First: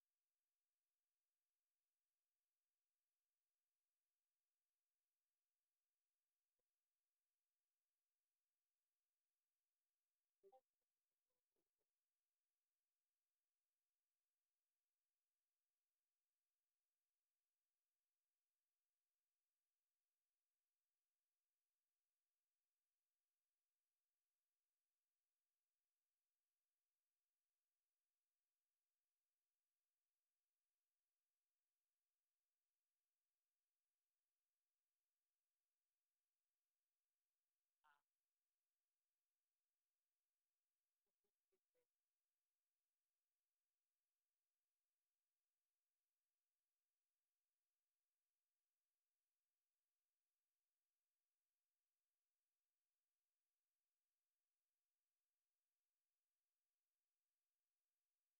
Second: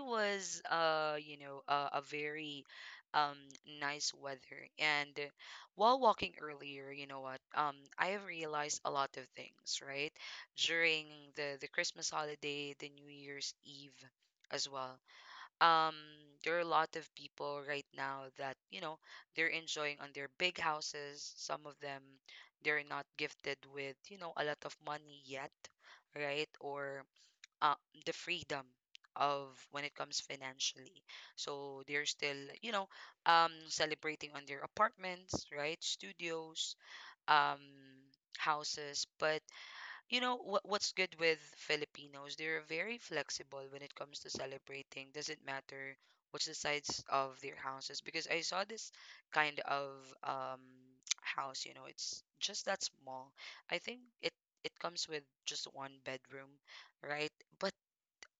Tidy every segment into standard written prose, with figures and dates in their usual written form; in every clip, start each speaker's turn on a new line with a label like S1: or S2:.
S1: was, a very um, nice weather. And while walking earlier, you know what? I have realized a lot of things, right? During the Christmas holiday, the New Year's Eve as well, um there are a lot of people right now that they're enjoying on their big houses. Some of them, they're not gifted with a lot of money yet, right? Or uh, the freedom of when it comes financially, so they're still you know celebrating on their apartments, right? Studios, um houses. But you know What's good with Filipinos? They're very flexible when it comes to celebrating. Doesn't matter what's the size of their houses, because I saw this kind of um house, it's just that small. I think it comes with just one bedroom, right? But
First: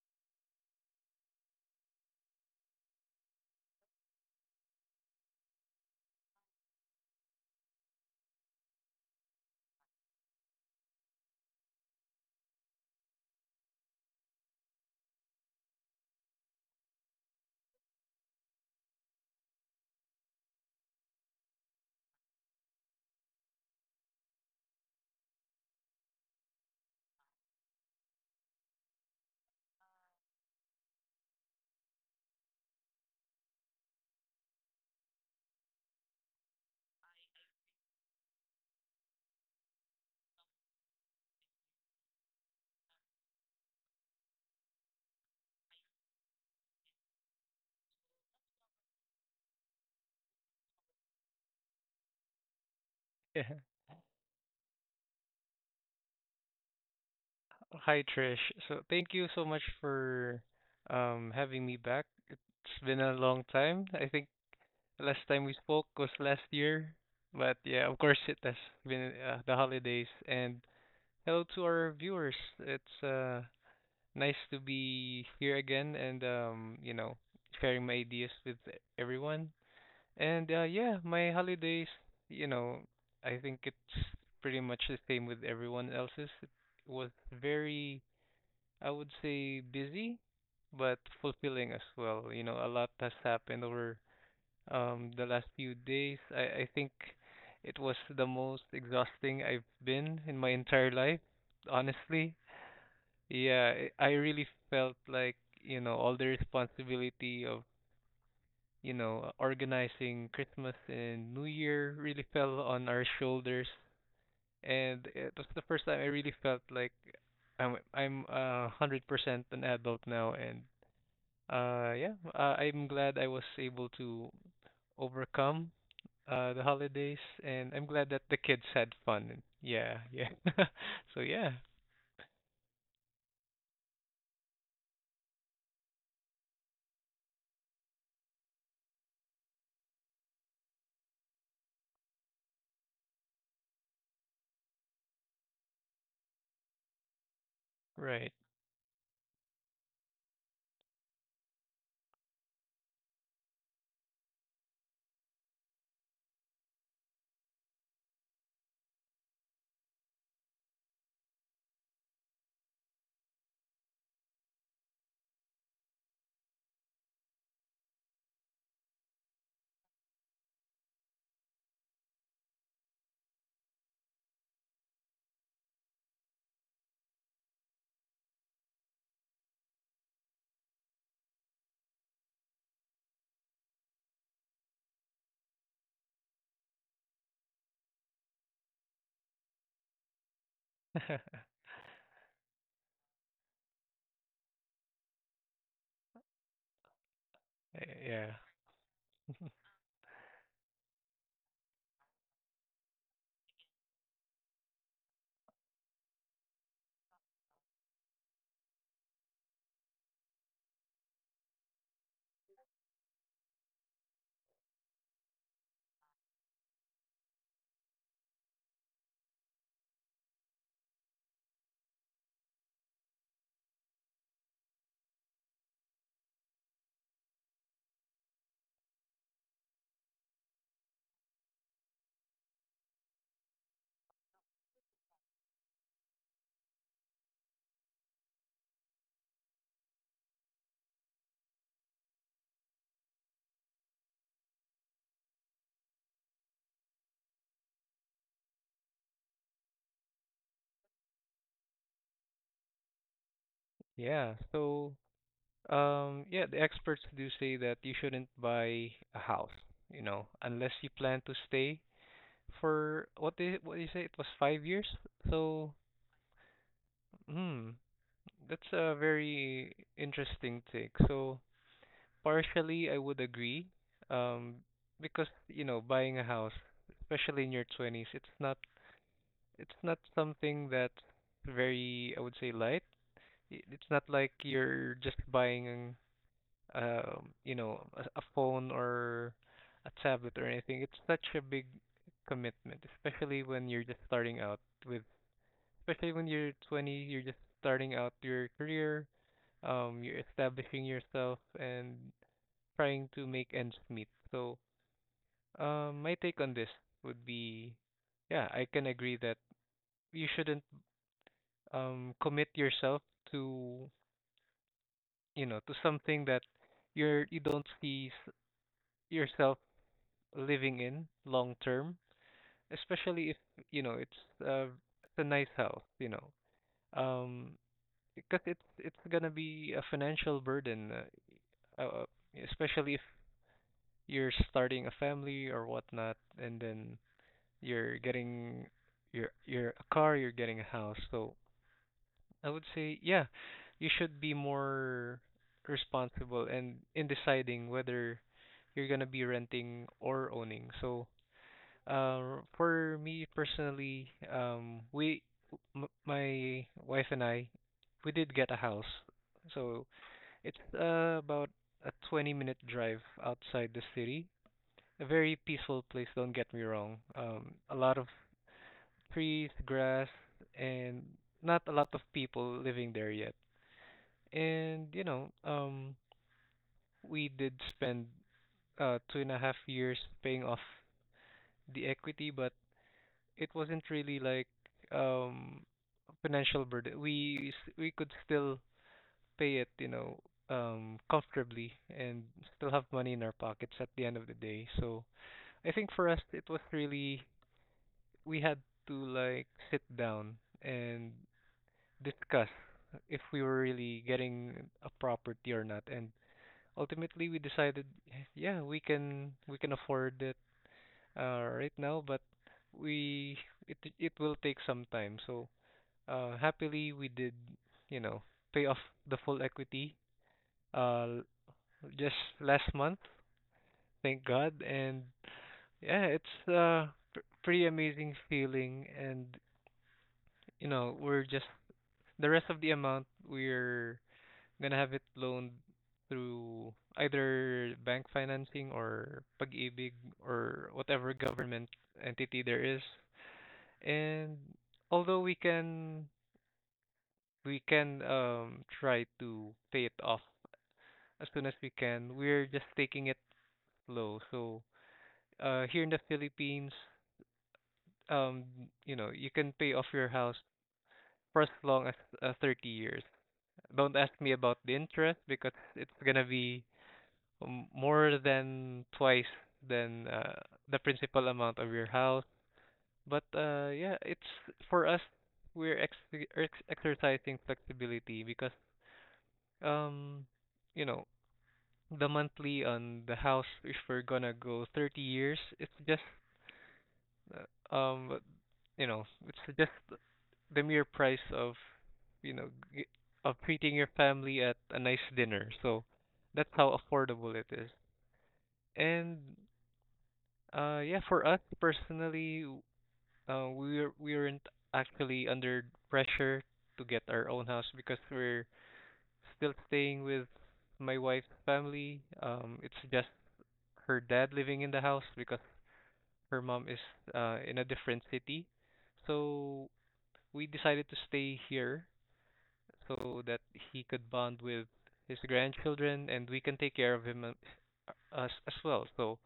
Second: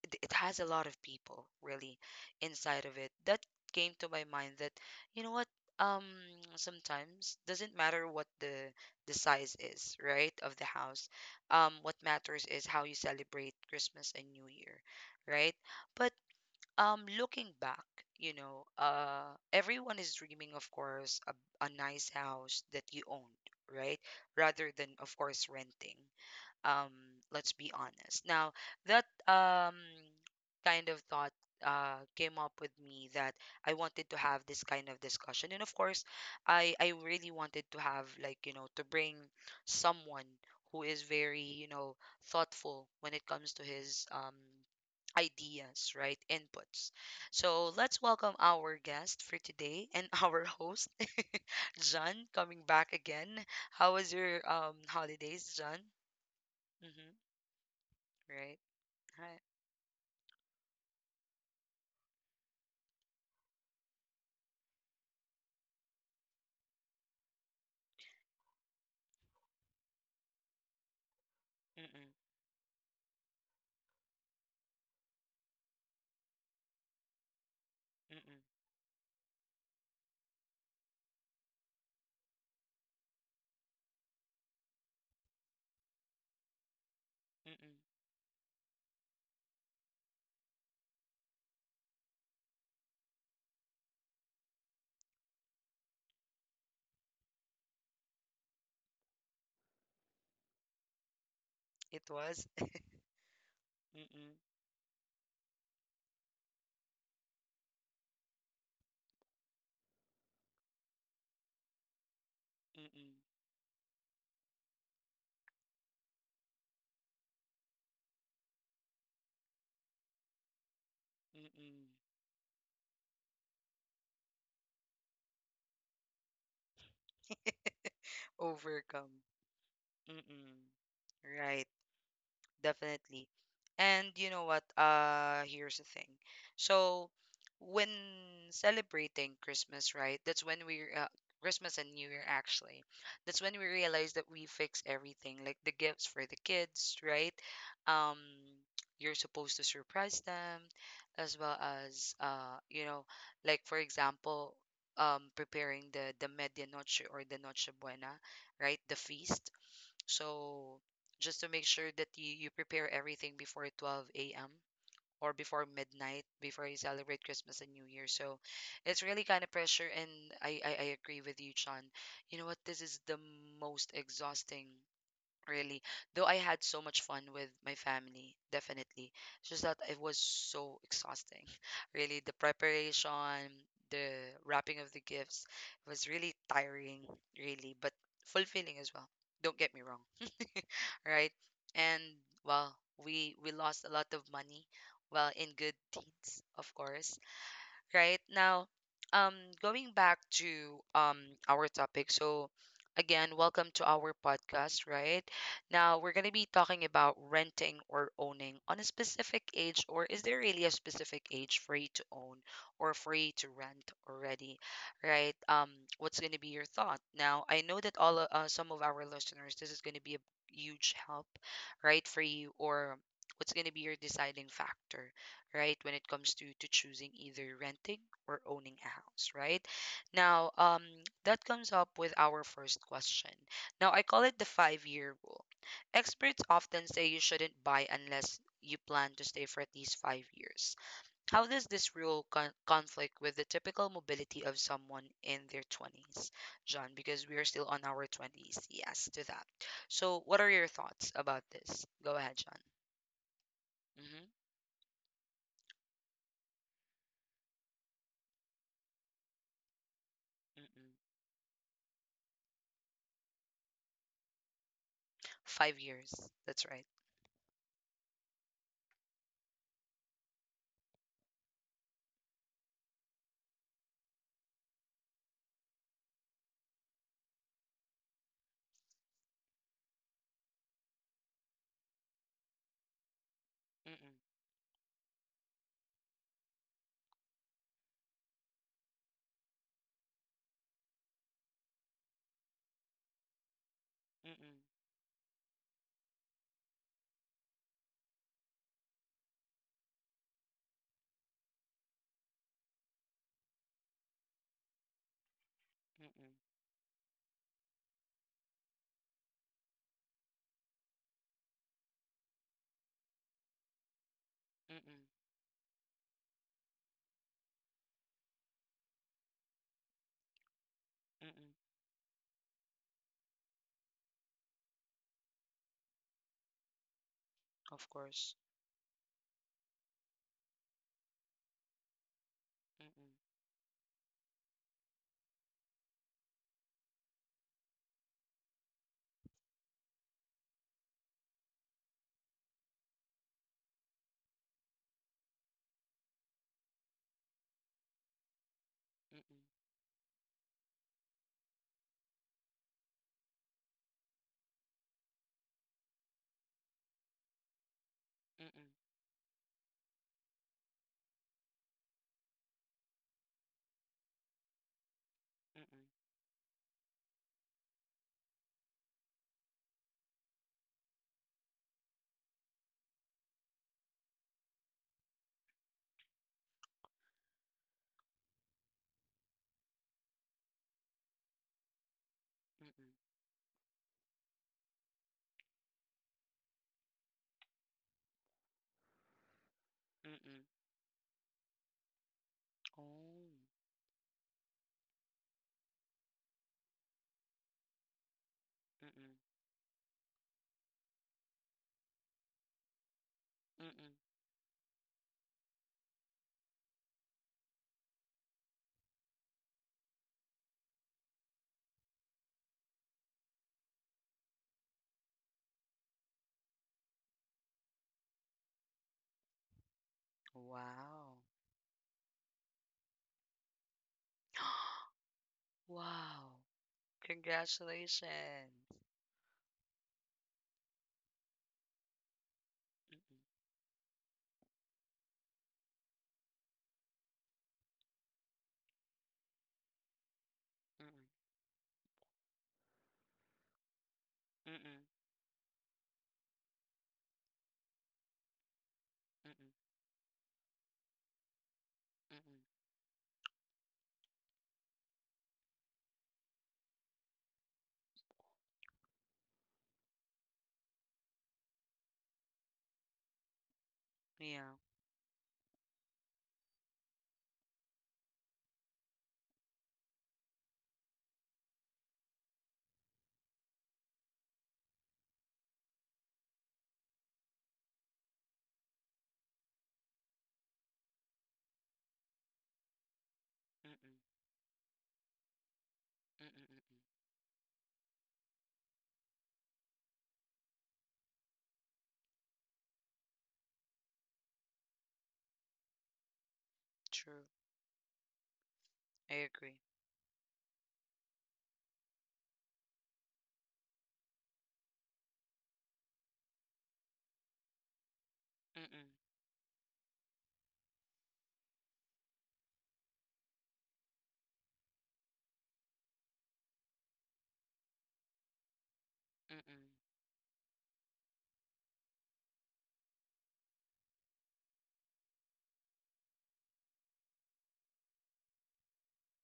S1: it has a lot of people really inside of it, that came to my mind that, you know what, um sometimes doesn't matter what the size is, right, of the house. What matters is how you celebrate Christmas and New Year, right? But looking back, everyone is dreaming, of course, a nice house that you owned, right, rather than, of course, renting. um let's be honest now, that kind of thought came up with me, that I wanted to have this kind of discussion. And of course, I really wanted to have, like, to bring someone who is very, thoughtful when it comes to his ideas, right, inputs. So let's welcome our guest for today and our host, John, coming back again.
S2: Yeah.
S1: How was your holidays, John? Mm-hmm.
S2: Hi, Trish.
S1: Right.
S2: So thank you
S1: I
S2: so much for having me back. It's been a long time. I think last time we spoke was last year, but yeah, of course it has been the holidays. And hello to our
S1: Mm-mm,
S2: viewers. It's nice to be here again and sharing my ideas
S1: mm-mm,
S2: with everyone. And yeah, my holidays, you know, I think it's pretty much the same with everyone else's. It was
S1: mm-mm.
S2: very, I would say, busy, but fulfilling as well. A lot has happened over the last few days. I think it was the most exhausting I've been in my entire life,
S1: It
S2: honestly.
S1: was
S2: Yeah, I
S1: mm-mm,
S2: really felt like, all the responsibility of, organizing Christmas and New Year really fell on our
S1: mm-mm,
S2: shoulders. And it was the first time I really felt like I'm 100% an adult now, and
S1: mm-mm.
S2: Yeah, I'm glad I was able to overcome the holidays, and I'm glad that the kids had
S1: Overcome.
S2: fun. Yeah, yeah.
S1: Mm-mm.
S2: So yeah,
S1: Right. Definitely. And you know what? Here's the thing. So when celebrating Christmas, right, that's when we, Christmas and New Year actually. That's when we realize that we fix everything, like the gifts for the kids, right? Um,
S2: right.
S1: you're supposed to surprise them, as well as, like, for example, preparing the medianoche or the noche buena, right? The feast. So just to make sure that you, prepare everything before 12 a.m. or before midnight, before you celebrate Christmas and New Year. So it's really kind of pressure, and I agree with you, John. You know what? This is the most exhausting, really. Though I had so much fun with my family, definitely. It's just that it was so exhausting, really. The preparation, the wrapping of the gifts, was really tiring, really, but fulfilling as well, don't get me wrong, right? And, well, we lost a lot of money, well, in good deeds, of course, right
S2: Yeah,
S1: now. um Going back to our topic, so again, welcome to our podcast. Right now we're going to be talking about renting or owning on a specific age, or is there really a specific age for you to own or for you to rent already, right? What's going to be your thought? Now I know that some of our listeners, this is going to be a huge help, right, for you. Or what's going to be your deciding factor, right, when it comes to choosing either renting or owning a house, right, now? That comes up with our first question. Now, I call it the 5-year rule. Experts often say you shouldn't buy unless you plan to stay for at least 5 years. How does this rule conflict with the typical mobility of someone in their 20s, John? Because we are still on our 20s, yes to that. So what are your thoughts about this? Go ahead, John.
S2: yeah.
S1: Hmm.
S2: So, yeah, the experts do say that you shouldn't buy a house, unless you
S1: Mm-mm.
S2: plan to stay for what you say it was 5 years. So,
S1: 5 years. That's right.
S2: hmm, that's a very interesting take. So, partially, I would agree, um, because you know, buying a house, especially in your 20s, it's not something that's very, I would say, light. It's not
S1: Mm-mm,
S2: like you're just buying, a phone or a tablet or anything. It's such a big commitment, especially when you're just starting
S1: mm-mm,
S2: with, especially when you're 20, you're just starting out your career, you're establishing yourself and trying to make ends meet. So my
S1: mm-mm,
S2: take on this would be, yeah, I can agree that you shouldn't commit yourself to,
S1: mm-mm,
S2: to something that you don't see yourself living in long
S1: mm-mm.
S2: term, especially if, you know, it's uh it's a nice house. Um,
S1: Of course.
S2: because it's gonna be a financial burden, uh, uh, especially if
S1: Mm-mm,
S2: you're starting a family or whatnot, and then you're getting your a car, you're getting a house. So I would say, yeah, you should be more responsible and in deciding whether you're gonna be
S1: mm-mm,
S2: renting or owning. So, uh, for me personally, my wife and I, we did get a
S1: mm-mm,
S2: house. So it's about a 20-minute drive outside the city. A very
S1: mm-mm,
S2: peaceful place, don't get me wrong. A lot of trees, grass, and not a lot of people living there yet. And we did spend 2.5 years paying off the equity, but
S1: mm-mm,
S2: it wasn't really like um a financial burden. We could still pay it,
S1: mm-mm.
S2: comfortably and still have money in
S1: Oh,
S2: our pockets at the end of the day. So I think for us it was really, we had to
S1: mm-mm,
S2: like sit down and discuss if we were
S1: mm-mm.
S2: really getting a property or not. And ultimately, we decided, yeah, we can afford it right now, but we it it will take some time. So happily, we did you know pay off the full equity
S1: Wow.
S2: uh, just last month, thank God. And yeah,
S1: Wow.
S2: it's a pretty amazing
S1: Congratulations.
S2: feeling, and we're just the rest of the
S1: Mm-mm,
S2: amount we're I'm gonna have it loaned through either bank financing or Pag-ibig or whatever government entity there is. And
S1: mm-mm,
S2: although we can try
S1: mm-mm, mm-mm,
S2: to pay it off as soon as we can,
S1: mm-mm.
S2: we're just taking it slow. So here in the Philippines, um you can pay off your house for as long as 30 years. Don't ask me
S1: Yeah.
S2: about the interest because it's gonna be more than twice than the principal amount of your house. But yeah, it's for us, we're exercising flexibility because um you know the monthly on the house, if
S1: Mm-mm,
S2: we're gonna go 30 years, it's just
S1: mm-mm, mm-mm.
S2: uh, um it's just the mere price you know g- of treating your family at a nice dinner, so that's how
S1: True.
S2: affordable it is.
S1: I
S2: And
S1: agree.
S2: Yeah, for us personally, we weren't actually under pressure to get our own house because we're
S1: Mm-mm,
S2: still staying with my wife's family. It's just her dad living in the house because her mom is in a different city. So
S1: mm-mm,
S2: we decided to stay here so that he could bond with his grandchildren and we can take care of him, us as well. So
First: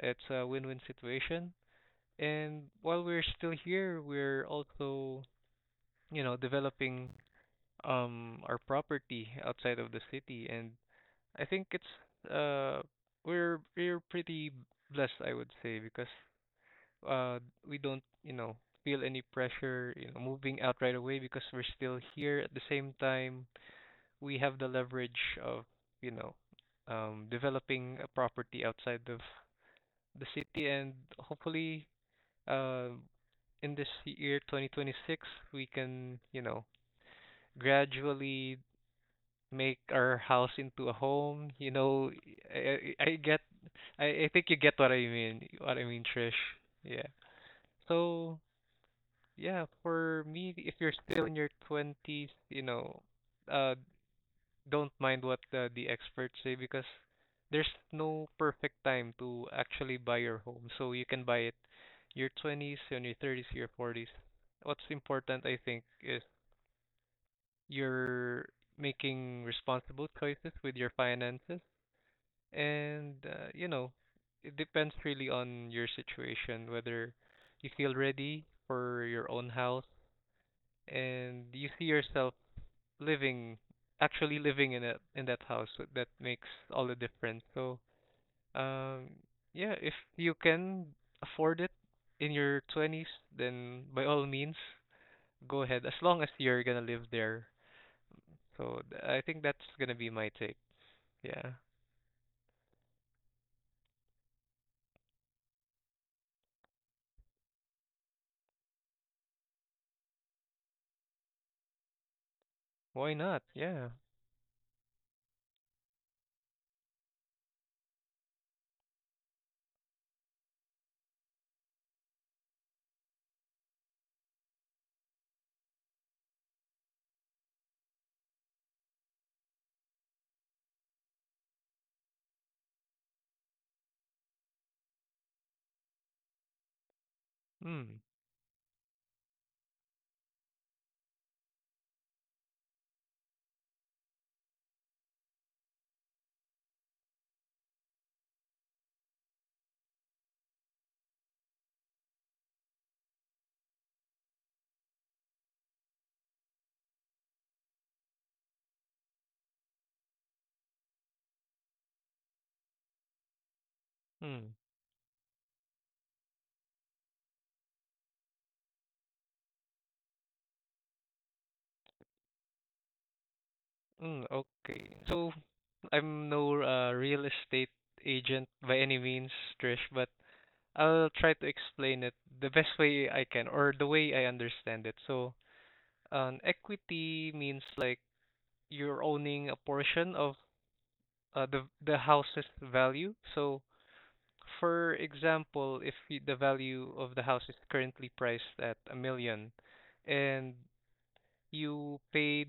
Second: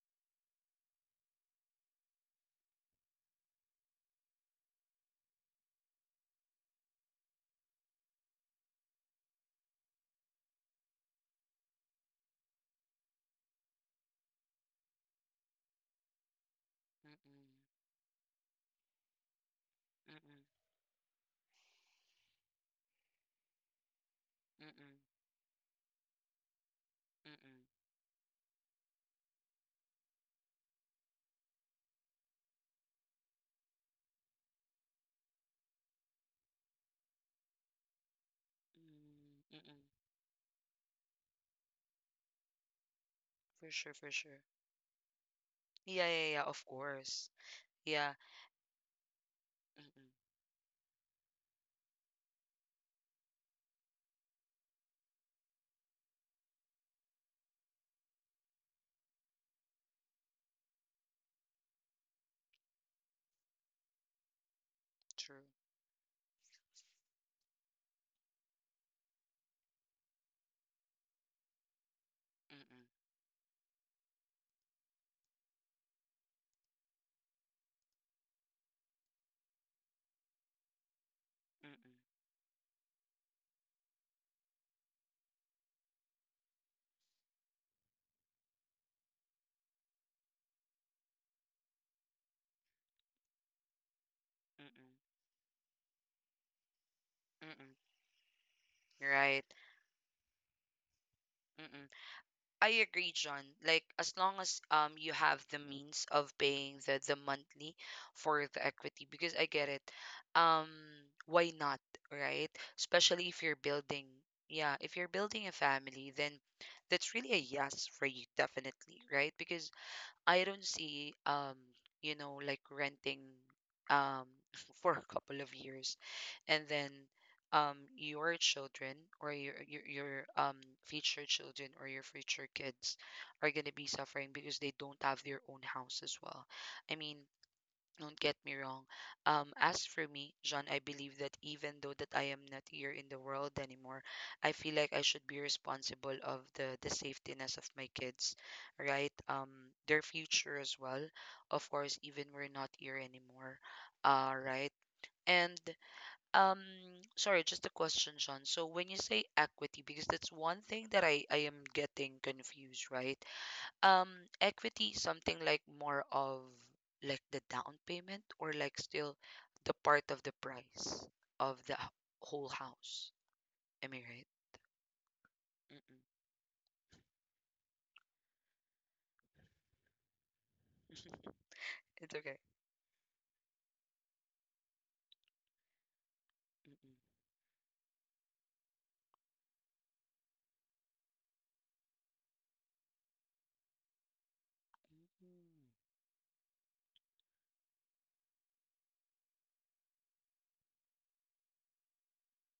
S2: it's a win-win situation. And while we're still here, we're also, developing our property outside of the city. And I think it's we're pretty blessed, I would say, because
S1: mm-mm,
S2: uh
S1: mm-mm,
S2: we don't, feel any pressure, moving out right away because we're still here. At the same time, we have the
S1: mm-mm,
S2: leverage of, you know,
S1: mm-mm,
S2: developing a property outside of the city, and hopefully um, in this year 2026, we can gradually
S1: mm-mm.
S2: make our house into a home. i I get,
S1: For sure,
S2: I,
S1: for
S2: I
S1: sure.
S2: think you get what I mean,
S1: Yeah, yeah,
S2: Trish.
S1: yeah, of
S2: Yeah.
S1: course. Yeah.
S2: So yeah,
S1: Mm-mm.
S2: for me, if you're still in your 20s, you know uh don't mind what the experts say, because there's no perfect time to actually buy your home. So you can buy it your 20s and your 30s, your 40s. What's
S1: True.
S2: important, I think, is you're making responsible choices with your finances.
S1: Mm-mm.
S2: And, it depends really on your situation, whether you feel ready for your own house and you see
S1: Mm-mm.
S2: yourself living, actually living in it, in that that makes all the difference. So, um, yeah, if you can afford it in your 20s, then by all means,
S1: Mm-mm.
S2: go ahead, as long as you're gonna live there.
S1: Mm-mm.
S2: So, I think
S1: Right.
S2: that's gonna be my take. Yeah.
S1: Mm-mm. I agree, John. Like, as long as you have the means of paying the monthly for the equity, because I get it. Um, why not, right?
S2: Why
S1: Especially if
S2: not?
S1: you're
S2: Yeah.
S1: building, yeah, if you're building a family, then that's really a yes for you, definitely, right? Because I don't see, like, renting um for a couple of years, and then your children, or your your future children or your future kids, are going to be suffering because they don't have their own house as well. I mean,
S2: Mm.
S1: don't get me wrong. As for me, John, I believe that even though that I am not here in the world anymore, I feel like I should be responsible of the safetiness of my kids, right? Their future as well. Of course, even we're not here anymore, right? And um, sorry, just a question, John. So when you say equity, because that's one thing that I am getting confused, right? Um,
S2: Mm.
S1: equity is something like more of, like, the down payment, or like still the part of the price of whole house. Am I right?
S2: Mm. Okay. So
S1: Mm-mm.
S2: I'm no real estate agent by any means, Trish, but I'll try to explain
S1: It's
S2: it
S1: okay.
S2: the best way I can, or the way I understand it. So, an
S1: Mm-mm.
S2: equity means like you're owning a portion of the house's value. So, for
S1: Mm-mm.
S2: example, if the value of the house is currently priced at a million, and you paid,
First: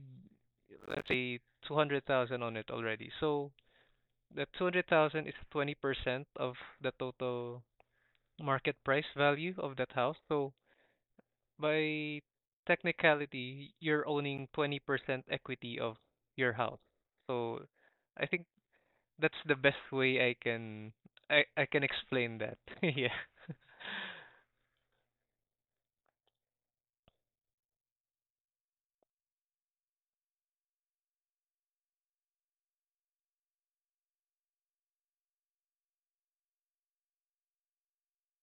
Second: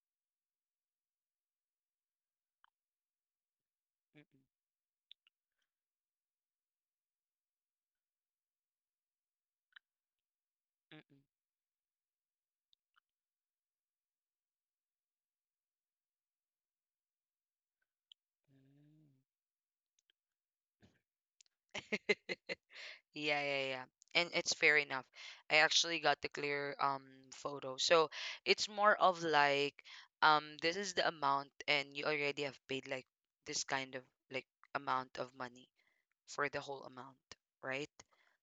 S2: let's say, 200,000 on it already, so that 200,000 is 20% of the total market price value of that house. So
S1: Mm-mm.
S2: by technicality, you're owning 20% equity of your house. So I think
S1: Mm.
S2: that's the best way I can, I can explain that. Yeah.
S1: Yeah, yeah, yeah. And it's fair enough. I actually got the clear photo. So it's more of, like, this is the amount, and you already have paid like this kind of, like, amount of money for the whole amount, right?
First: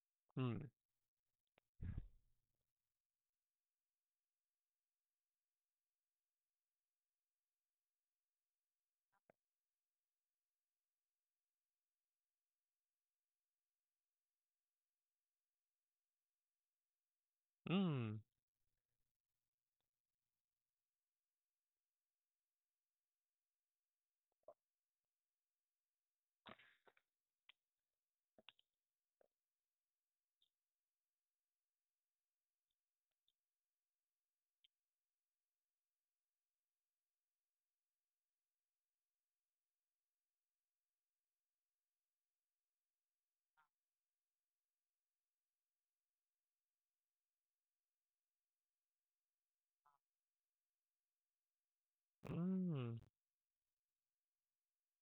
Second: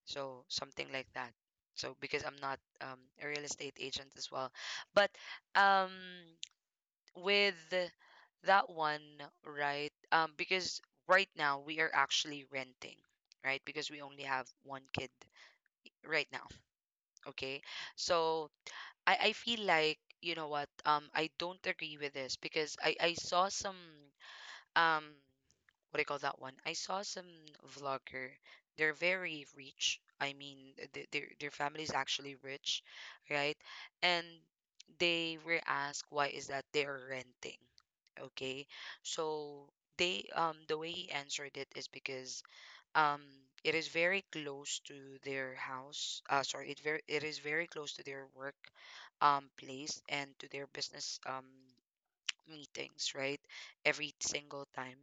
S1: So
S2: Mm.
S1: something like that. So because I'm not, a real estate agent as well, but um, with that one, right? Because right now we are actually renting, right? Because we only have one kid right now. Okay,
S2: Mm.
S1: so I feel like, you know what? I don't agree with this because I saw some um what do you call that one? I saw some vlogger. They're very rich. I mean, their family is actually rich, right? And they were asked why is that they are renting. Okay, so they, the way he answered it is because um it is very close to their house. Sorry, it is very close to their work place, and to their business
S2: Mm.
S1: meetings, right? Every single time.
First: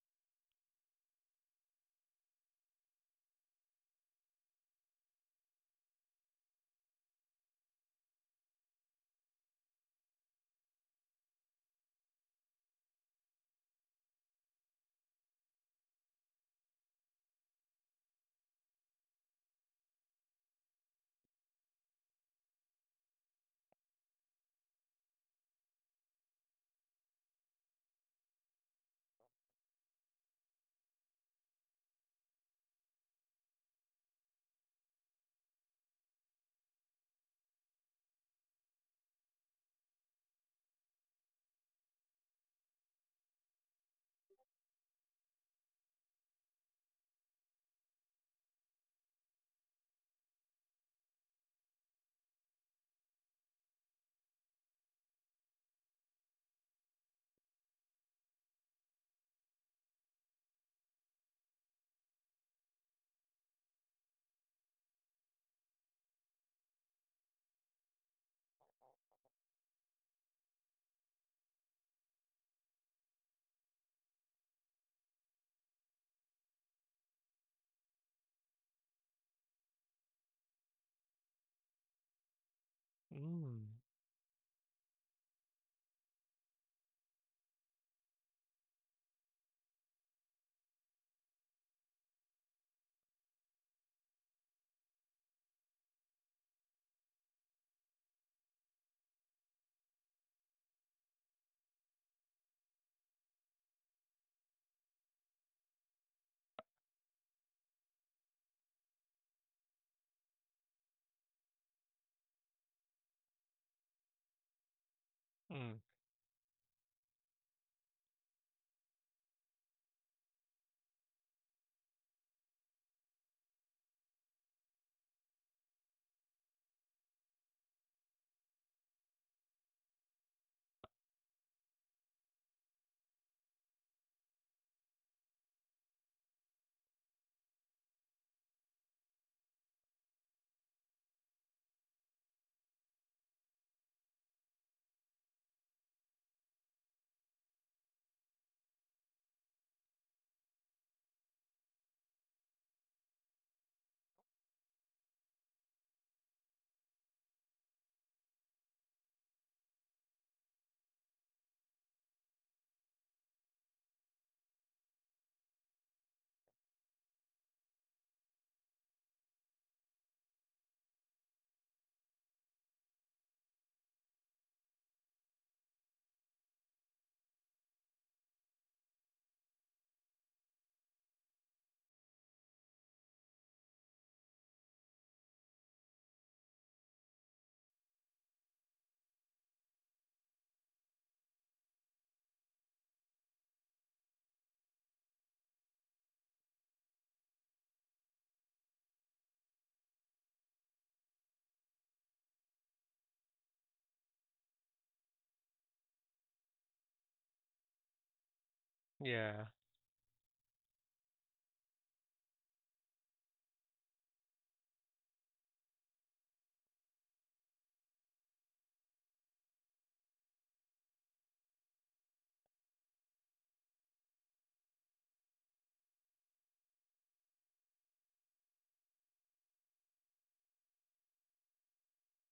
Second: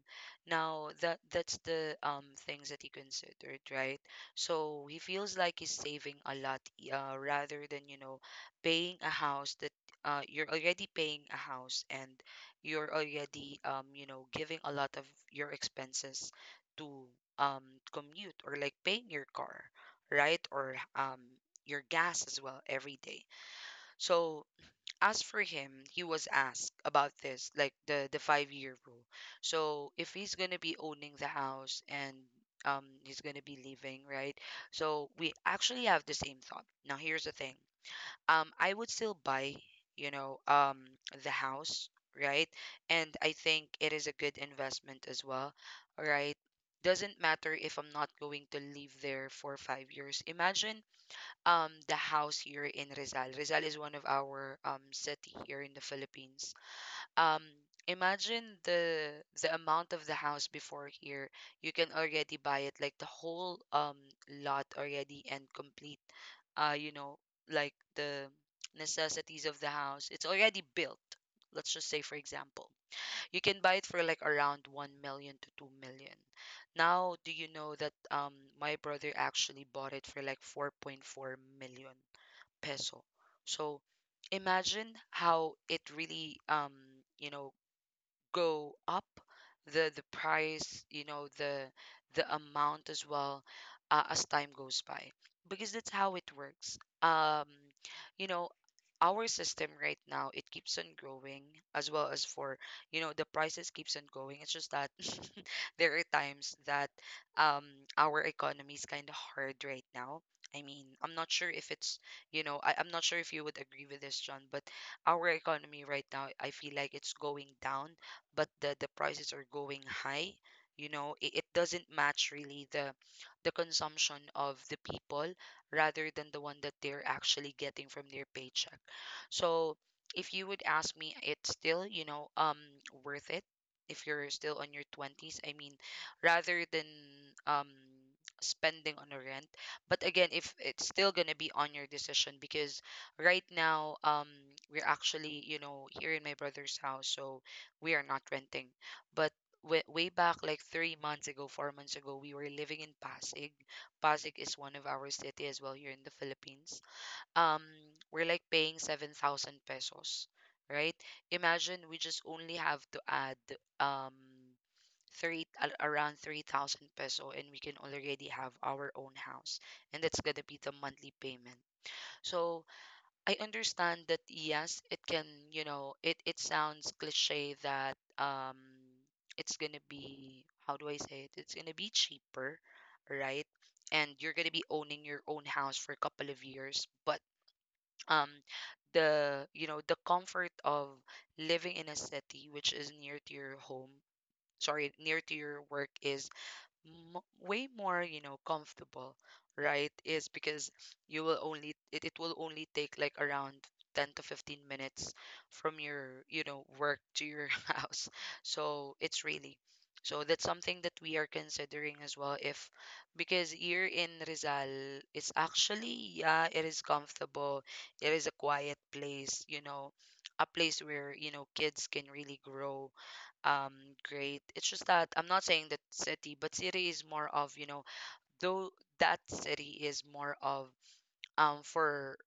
S1: Now that that's the things that he considered, right? So he feels like he's saving a lot, rather than, you know, paying a house, that, you're already paying a house, and you're already, you know, giving a lot of your expenses to um commute, or like, paying your car, right? Or your gas as well every day. So as for him, he was asked about this, like the 5-year rule. So if he's gonna be owning the house, and he's gonna be leaving, right? So we actually have the same thought. Now here's the thing. I would still buy, you know, the house, right? And I think it is a good investment as well, right? Doesn't matter if I'm not going to live there for 5 years. Imagine the house here in Rizal. Rizal is one of our city here in the Philippines. Um imagine the amount of the house before here. You can already buy it like the whole lot already and complete, uh, you know, like the necessities of the house. It's already built. Let's just say, for example, you can buy it for like around 1 million to 2 million. Now, do you know that my brother actually bought it for like 4.4 million? Peso.
S2: Mm.
S1: So imagine how it really you know go up the price, you know, the amount as well as time goes by, because that's how it works. You know our system right now, it keeps on growing, as well as, for you know the prices keeps on going. It's just that there are times that um our economy is kind of hard right now. I mean, I'm not sure if it's, I'm not sure if you would agree with this, John, but our
S2: Mm.
S1: economy right now, I feel like it's going down, but the prices are going high. You know, it doesn't match really the consumption of the people rather than the one that they're actually getting from their paycheck. So if you would ask me, it's still, worth it if you're still on your 20s. I mean, rather than um spending on a rent. But again, if it's still going to be on your decision, because right now, we're actually, you know, here in my brother's house, so we are not renting. But way, way back, like 3 months ago, 4 months ago, we were living in Pasig. Pasig is one of our city as well here in the Philippines. Um, we're like paying 7,000 pesos, right? Imagine we just only have to add, um around 3,000 peso, and we can already have our own house. And that's gonna be the monthly payment. So I understand that yes, it can, you know, it sounds cliche that, it's gonna be, how do I say it? It's gonna be cheaper, right? And you're gonna be owning your own house for a couple of years. But um the, you know, the comfort of living in a city which is near to your home, sorry, near to your work is mo way more, you know, comfortable, right? Is because you will only it will only take like around 10 to 15 minutes from your, you know, work to your house. So it's
S2: Yeah.
S1: really, so that's something that we are considering as well if, because here in Rizal, it's actually, yeah, it is comfortable, it is a quiet place, you know, a place where, you know, kids can really grow, um great. It's just that I'm not saying that city, but city is more of, you know, though that city is more of for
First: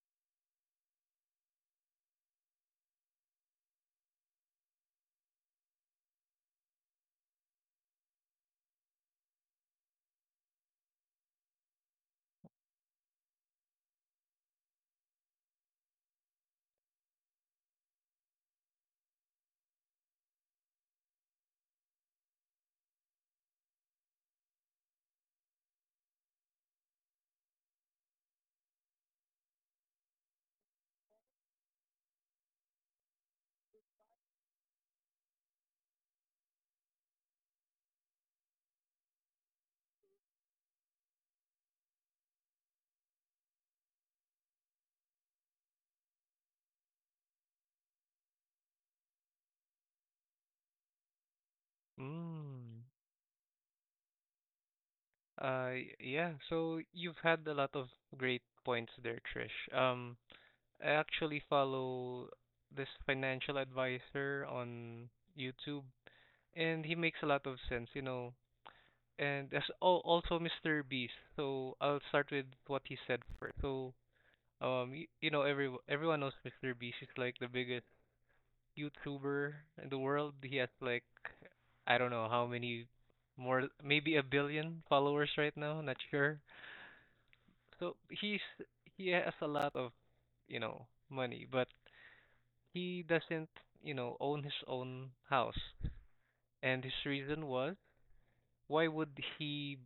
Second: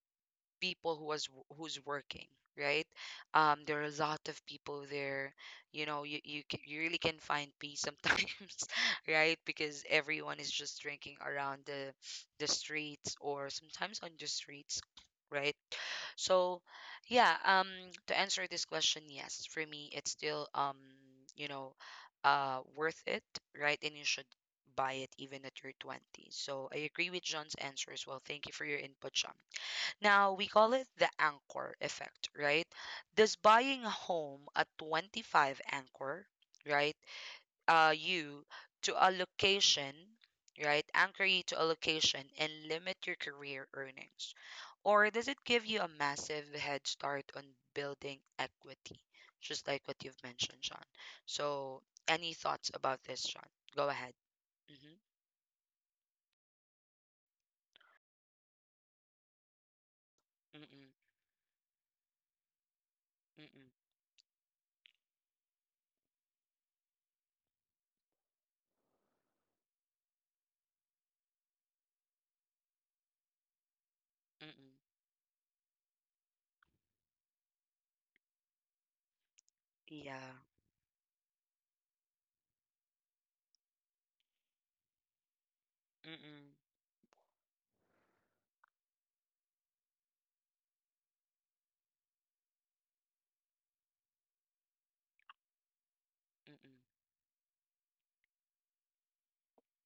S1: people who was who's working, right? Um, there are a lot of people there. You know, you really can find peace sometimes, right? Because everyone is just drinking around the streets, or sometimes on the streets, right? So, yeah, to answer this question, yes, for me, it's still, you know, worth it, right? And you should buy it even at your 20s. So I agree with John's answer as well. Thank you for your input, John. Now, we call it the anchor effect, right? Does buying a home at 25 anchor, right? You to a location, right? Anchor you to a location and limit your career earnings? Or does it give you a massive head start on building equity, just like what you've mentioned, Sean? So, any thoughts
S2: Mm.
S1: about this, Sean? Go ahead. Mm-hmm.
S2: Yeah. So you've had a lot of great points there, Trish.
S1: Mm-mm.
S2: I actually follow this financial
S1: Mm-mm.
S2: advisor on YouTube, and he makes a lot of sense. And also Mr. Beast. So I'll start with what he said first. So
S1: Mm-mm.
S2: everyone knows Mr. Beast. He's like the biggest YouTuber in the world.
S1: Yeah.
S2: He has, like, I don't know how many more, maybe a billion followers right now. Not sure.
S1: Mm-mm.
S2: So he has a lot of money, but he doesn't own his own house.
S1: Mm-mm.
S2: And his reason was, why would he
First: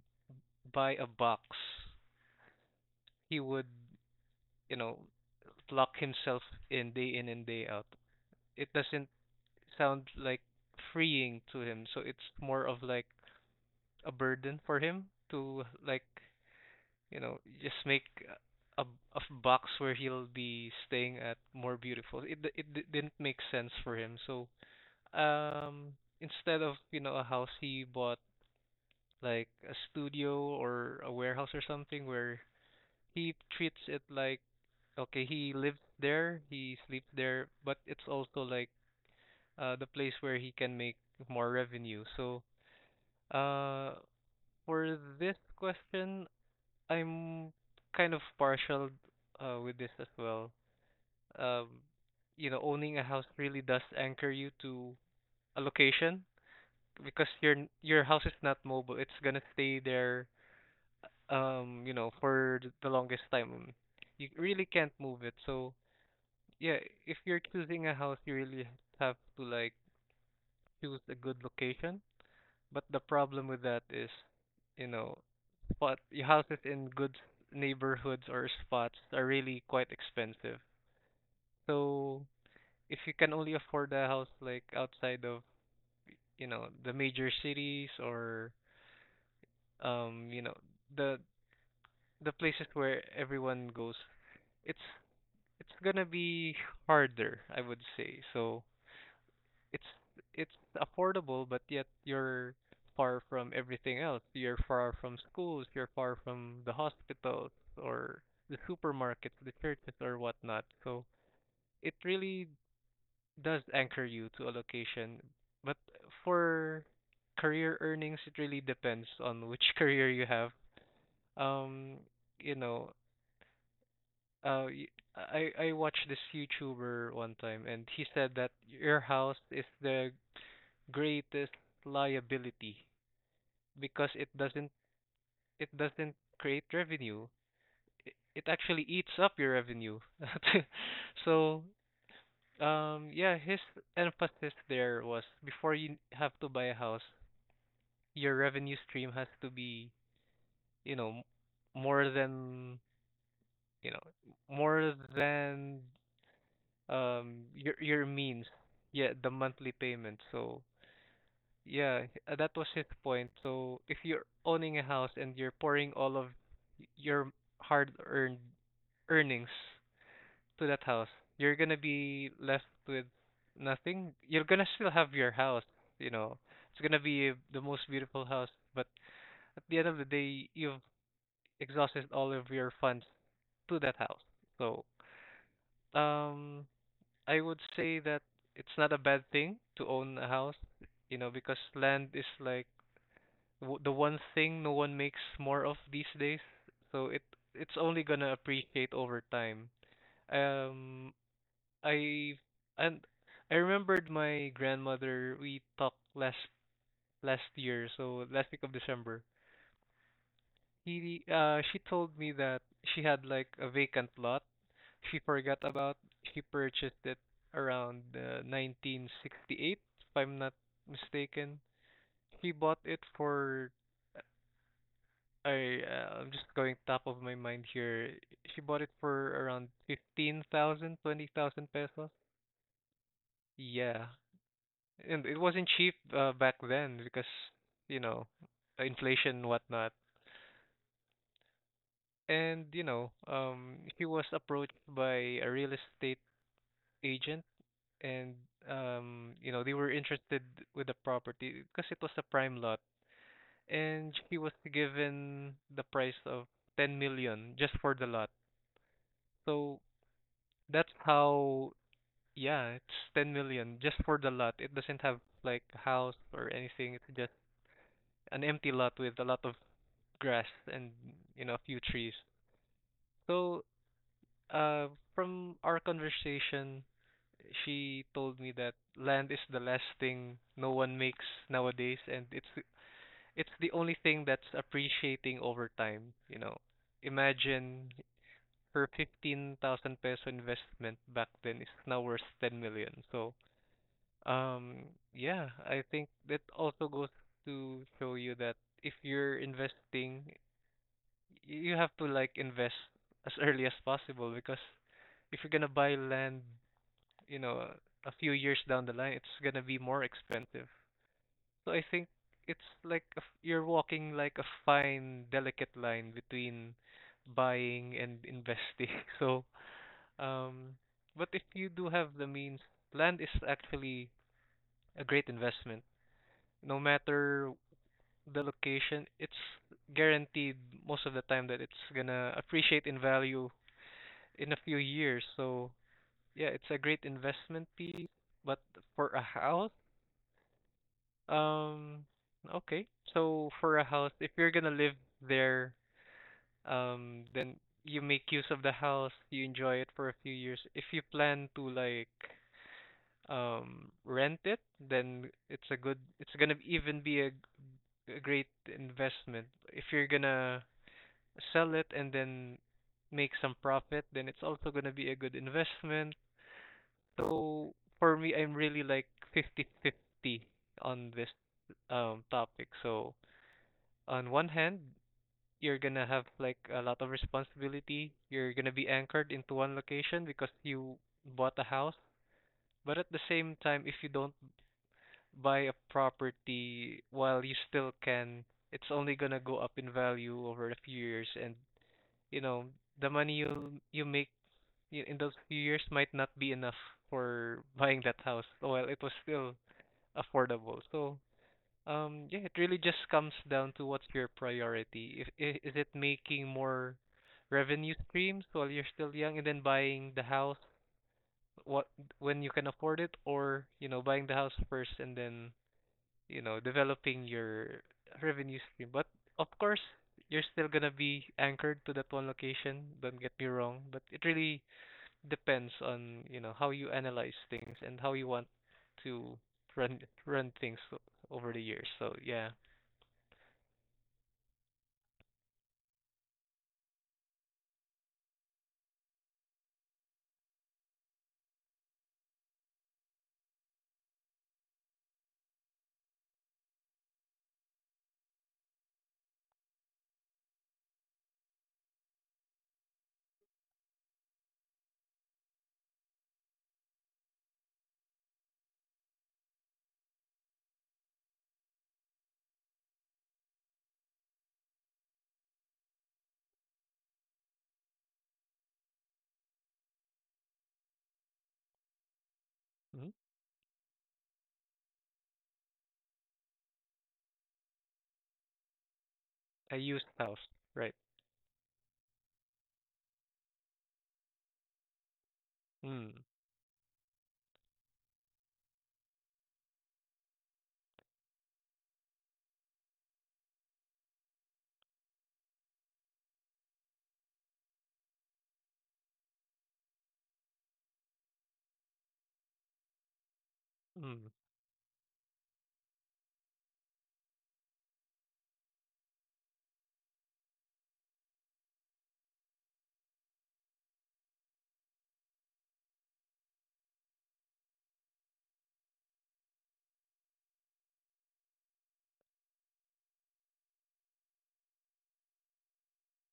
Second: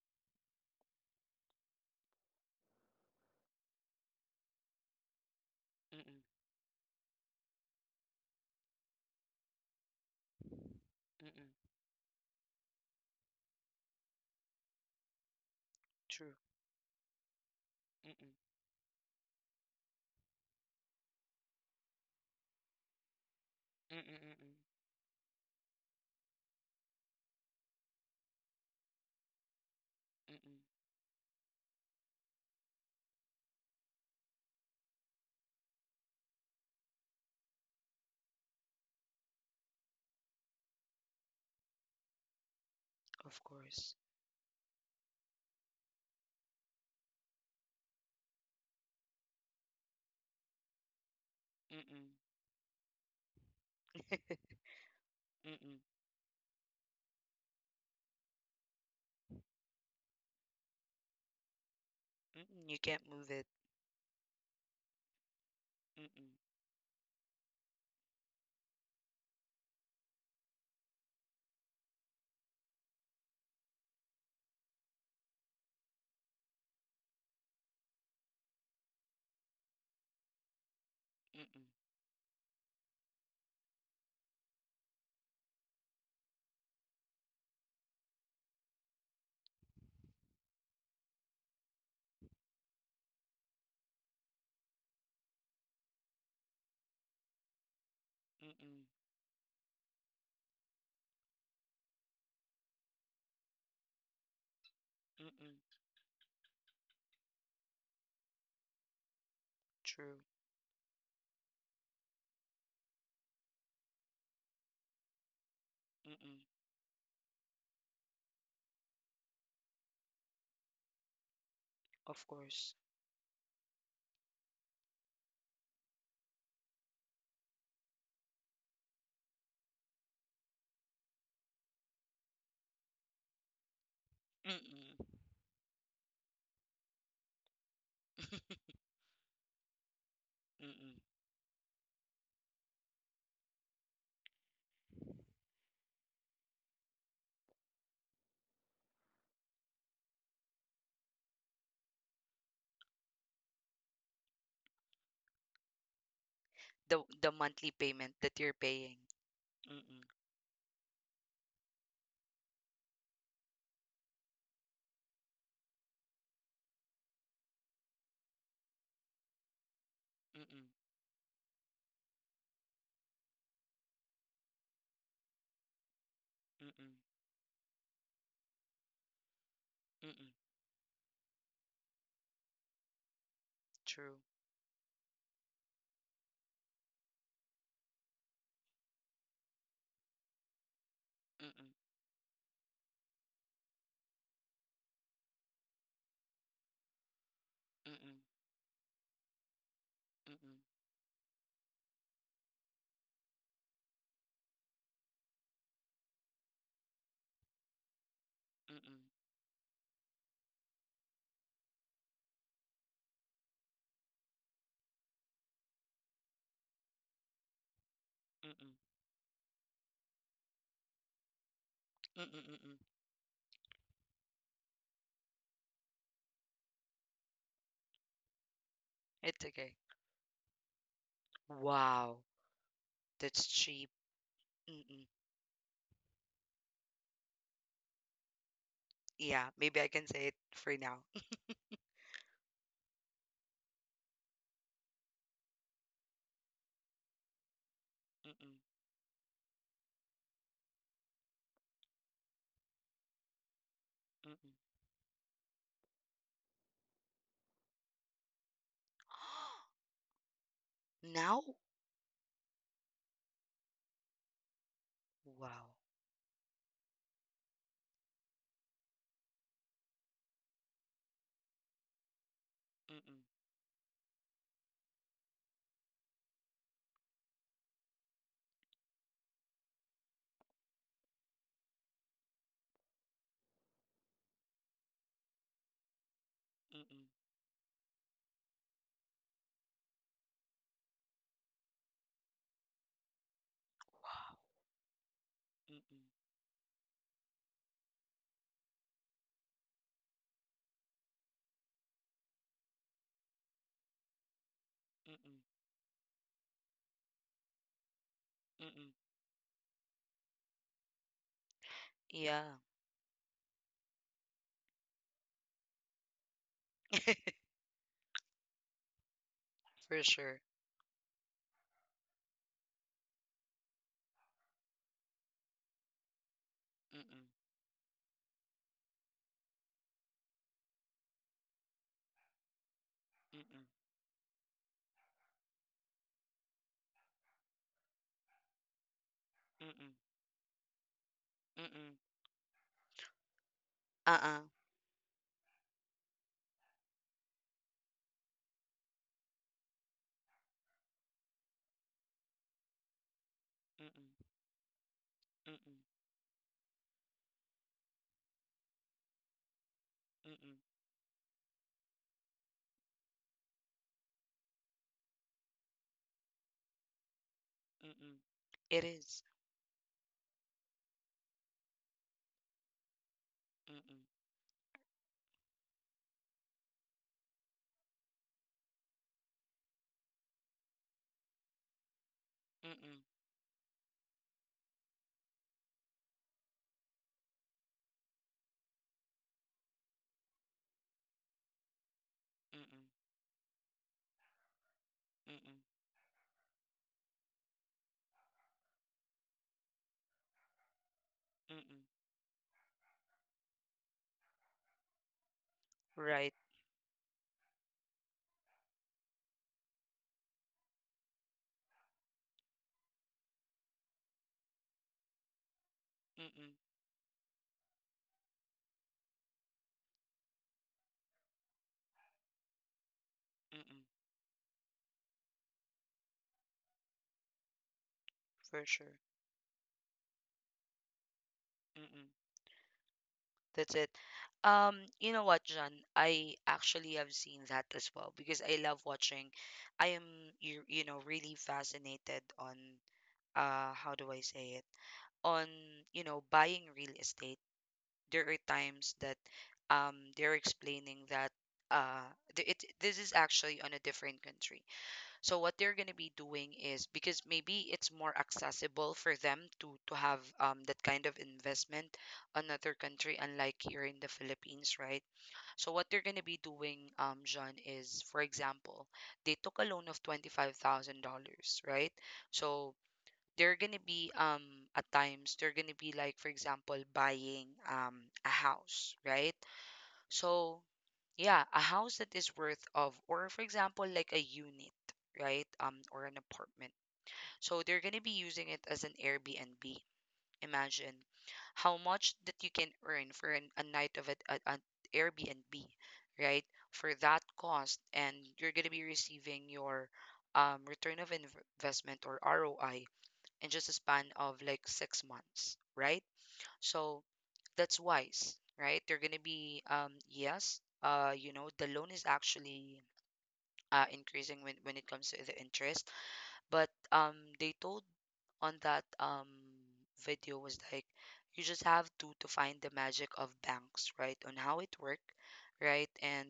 S2: buy a box, he would, you know, lock
S1: Mm-mm.
S2: himself in day in and day out. It doesn't sound like freeing
S1: Mm-mm.
S2: to him, so it's more of like a burden for him to like,
S1: True.
S2: just make
S1: Mm-mm.
S2: a box where he'll be staying at more beautiful. It didn't make sense for
S1: Mm-mm.
S2: him. So,
S1: Mm-mm.
S2: um instead of, a house, he bought like a studio
S1: Mm-mm.
S2: or a warehouse or something where he treats it like, okay, he lives there, he sleeps there, but it's also like the place where he can make more revenue. So,
S1: Of
S2: uh
S1: course.
S2: for this question, I'm kind of partial with this as well. Um,
S1: Mm-mm.
S2: owning a house really does anchor you to a
S1: Mm-mm.
S2: location because your house is not mobile. It's gonna stay there, for th-
S1: Mm-mm. You
S2: the
S1: can't
S2: longest
S1: move it.
S2: time. You really can't move it. So,
S1: Mm-mm.
S2: yeah, if you're choosing a house, you really have to like choose a good location. But the problem with that is, you know, spot your houses in good neighborhoods or spots are really quite expensive.
S1: Mm-mm,
S2: So if you can only afford a house like outside of, the major cities or um, you know, the the places where everyone goes, it's it's gonna be harder, I would say. So
S1: mm-mm,
S2: it's it's affordable, but yet you're far from everything else. You're far from schools.
S1: mm-mm.
S2: You're far from the hospitals or the supermarkets, the churches, or
S1: True.
S2: whatnot. So it really does anchor you to a location. But
S1: Mm-mm.
S2: for career earnings, it really depends on which career you have. Um,
S1: Of
S2: you
S1: course.
S2: know, uh, y- I watched this YouTuber one time, and he said that your house is the greatest liability because
S1: Mm-mm.
S2: it doesn't create revenue. It actually eats up your revenue.
S1: Mm-mm.
S2: So yeah, his emphasis there was before you have to buy a house, your revenue stream has to be, you know, more than you know more than
S1: The
S2: um your
S1: monthly
S2: your
S1: payment that
S2: means.
S1: you're paying.
S2: Yeah, the monthly
S1: Mm-mm,
S2: payment. So. Yeah, that was his point. So if you're owning a house and you're pouring all of your hard-earned earnings to
S1: mm-mm,
S2: that house, you're gonna be left with nothing. You're gonna still have your house, you know. It's gonna
S1: mm-mm,
S2: be the most beautiful house, but at the end of the
S1: mm-mm.
S2: day, you've exhausted all of your funds to that house.
S1: True.
S2: So, um, I would say that it's not a bad thing to own a house, you know, because
S1: Mm-mm,
S2: land is like the one thing no one makes more of these days. So it's only
S1: mm-mm,
S2: gonna appreciate over time.
S1: mm-mm,
S2: Um, I and I remembered my grandmother. We talked last year, so last week of
S1: mm-mm,
S2: December. He she told me that she had like a vacant lot she forgot about. She purchased it around
S1: mm-mm,
S2: 1968, if I'm not mistaken.
S1: mm-mm,
S2: She bought
S1: mm-mm.
S2: it for I'm just going top of my mind here. She bought it for
S1: It's
S2: around
S1: okay.
S2: 15,000, 20,000 pesos.
S1: Wow, that's cheap.
S2: Yeah.
S1: Mm-mm.
S2: And it wasn't cheap back then because, you know, inflation and
S1: Yeah, maybe
S2: whatnot.
S1: I can say it for now.
S2: You know, he was approached by a real estate agent and
S1: Mm-mm,
S2: um you know, they were interested with the property because it was a prime lot and he was
S1: mm-mm,
S2: given the price of 10 million just for the lot. So that's
S1: Now?
S2: how. Yeah, it's 10 million just for the lot. It doesn't have like
S1: Wow.
S2: a house or anything. It's just an empty lot with a lot of grass and, you know, a few trees.
S1: Mm-mm,
S2: So, uh, from our conversation, she told me that land is the last thing no one makes nowadays, and it's the only thing that's appreciating over time, you know.
S1: mm-mm,
S2: Imagine her 15,000 peso investment back then is now worth 10 million. So,
S1: Wow.
S2: Um, yeah, I
S1: Mm-mm,
S2: think that also goes to show you that if you're investing, you have to like invest as early as possible because if
S1: mm-mm,
S2: you're gonna buy land, you know, a few years down the
S1: mm-mm.
S2: line, it's gonna be more expensive. So I think
S1: Yeah.
S2: it's like a f you're walking like a fine, delicate line between buying and investing. So,
S1: For sure.
S2: um, but if you do have the means, land is actually a great investment no
S1: Mm-mm,
S2: matter the location, it's guaranteed most of the time that it's gonna appreciate in value
S1: mm-mm,
S2: in a few years. So yeah, it's a great investment piece. But for a house,
S1: mm-mm, mm-mm,
S2: um, okay. So for a house, if
S1: Uh-uh.
S2: you're gonna live there, then you make use of the house, you enjoy it for a few years. If you plan to like
S1: Mm-mm,
S2: rent it, then it's a
S1: mm-mm,
S2: good. It's gonna even be a great investment. If you're gonna
S1: mm-mm,
S2: sell it and then make some profit, then it's also gonna be a good investment. So for
S1: mm-mm.
S2: me, I'm really
S1: It
S2: like
S1: is.
S2: 50-50 on this topic. So
S1: Mm-mm,
S2: on one hand, you're gonna have like a lot of responsibility. You're gonna be anchored into one location because you bought a house. But
S1: mm-mm,
S2: at the same time, if you don't buy a property while you still can, it's only gonna go up in value over a few years, and you know,
S1: mm-mm,
S2: the money you make in those few
S1: mm-mm,
S2: years might not be enough for buying that house while it was still affordable. So,
S1: mm-mm.
S2: um, yeah, it really just comes down to what's your priority. If I- is it
S1: Right.
S2: making more revenue streams while you're still young and then buying the house what when you can afford it or, you know, buying the house first and then you
S1: Mm-mm,
S2: know, developing your revenue stream. But of course, you're still gonna be anchored to that one location. Don't get me wrong,
S1: mm-mm.
S2: but it really depends on, you know, how you analyze things and how you want
S1: For sure.
S2: to run run things over the years.
S1: Mm-mm.
S2: So yeah.
S1: That's it. You know what, John? I actually have seen that as well because I love watching. I am, you know, really fascinated on, how do I say it? On, you know, buying real estate, there are times that they're explaining that uh, th- it this is actually on a different country. So what they're gonna be doing is, because maybe it's more accessible for them to have that kind of investment, another country, unlike here in the Philippines, right? So what they're gonna be doing, John, is, for example, they took a loan of $25,000, right? So
S2: Hmm.
S1: there are gonna be, at times, they're gonna be like, for example, buying a house, right?
S2: I used house,
S1: So
S2: right?
S1: yeah, a house that is worth of, or for example, like a unit, right? Um, or an
S2: Mm,
S1: apartment. So they're gonna be using it as an Airbnb. Imagine how much that you can earn for a night of it at an Airbnb, right? For that cost, and you're gonna be receiving your return of investment or roi in just a span
S2: mm,
S1: of like 6 months, right? So that's wise, right? They're gonna be, um, yes, you know, the loan is actually uh, increasing when it comes to the interest, but they told on that video was like, you just have to find the magic of banks, right? On how it work, right? And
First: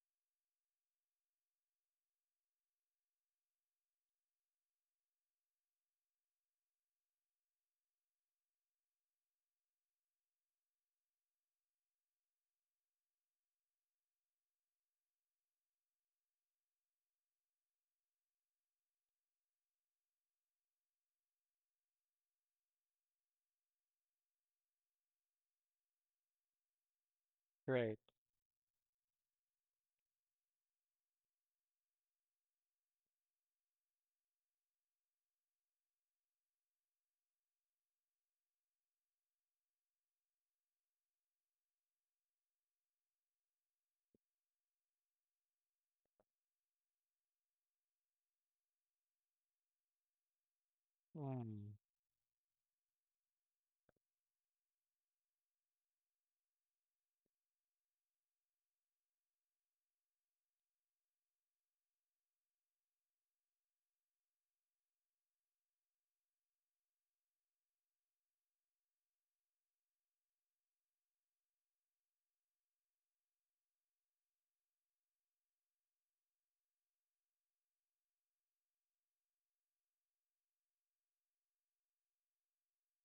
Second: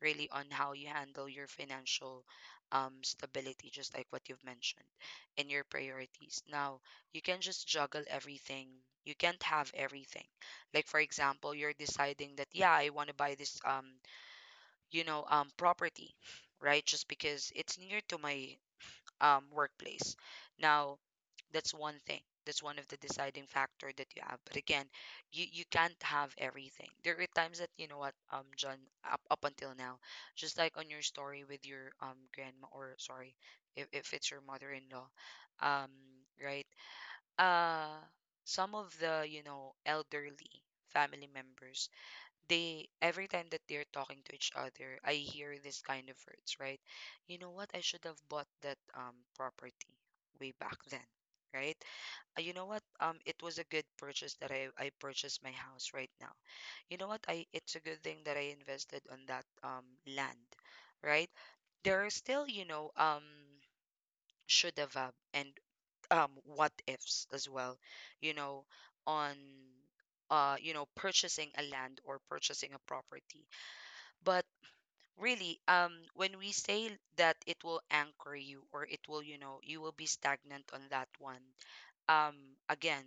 S1: really on how you handle your financial stability, just like what you've mentioned, and your priorities. Now, you can just juggle everything. You can't have everything. Like, for example, you're deciding that yeah, I want to buy this, property, right, just because it's near to my workplace. Now, that's one thing. That's one of the deciding factor that you have. But again, you can't have everything. There are times that, you
S2: right.
S1: know what, John, up until now, just like on your story with your grandma, or sorry, if it's your mother-in-law, um, right? Uh, some of the, you know, elderly family members, they every time that they're talking to each other, I hear this kind of words, right? You know what? I should have bought that property way back then,
S2: Mm,
S1: right? You know what? It was a good purchase that I purchased my house right now. You know what? I, it's a good thing that I invested on that land, right? There are still, you know, should have and what ifs as well, you know, on you know, purchasing a land or purchasing a property. But really, when we say that it will anchor you, or it will, you know, you will be stagnant on that one. Um, again,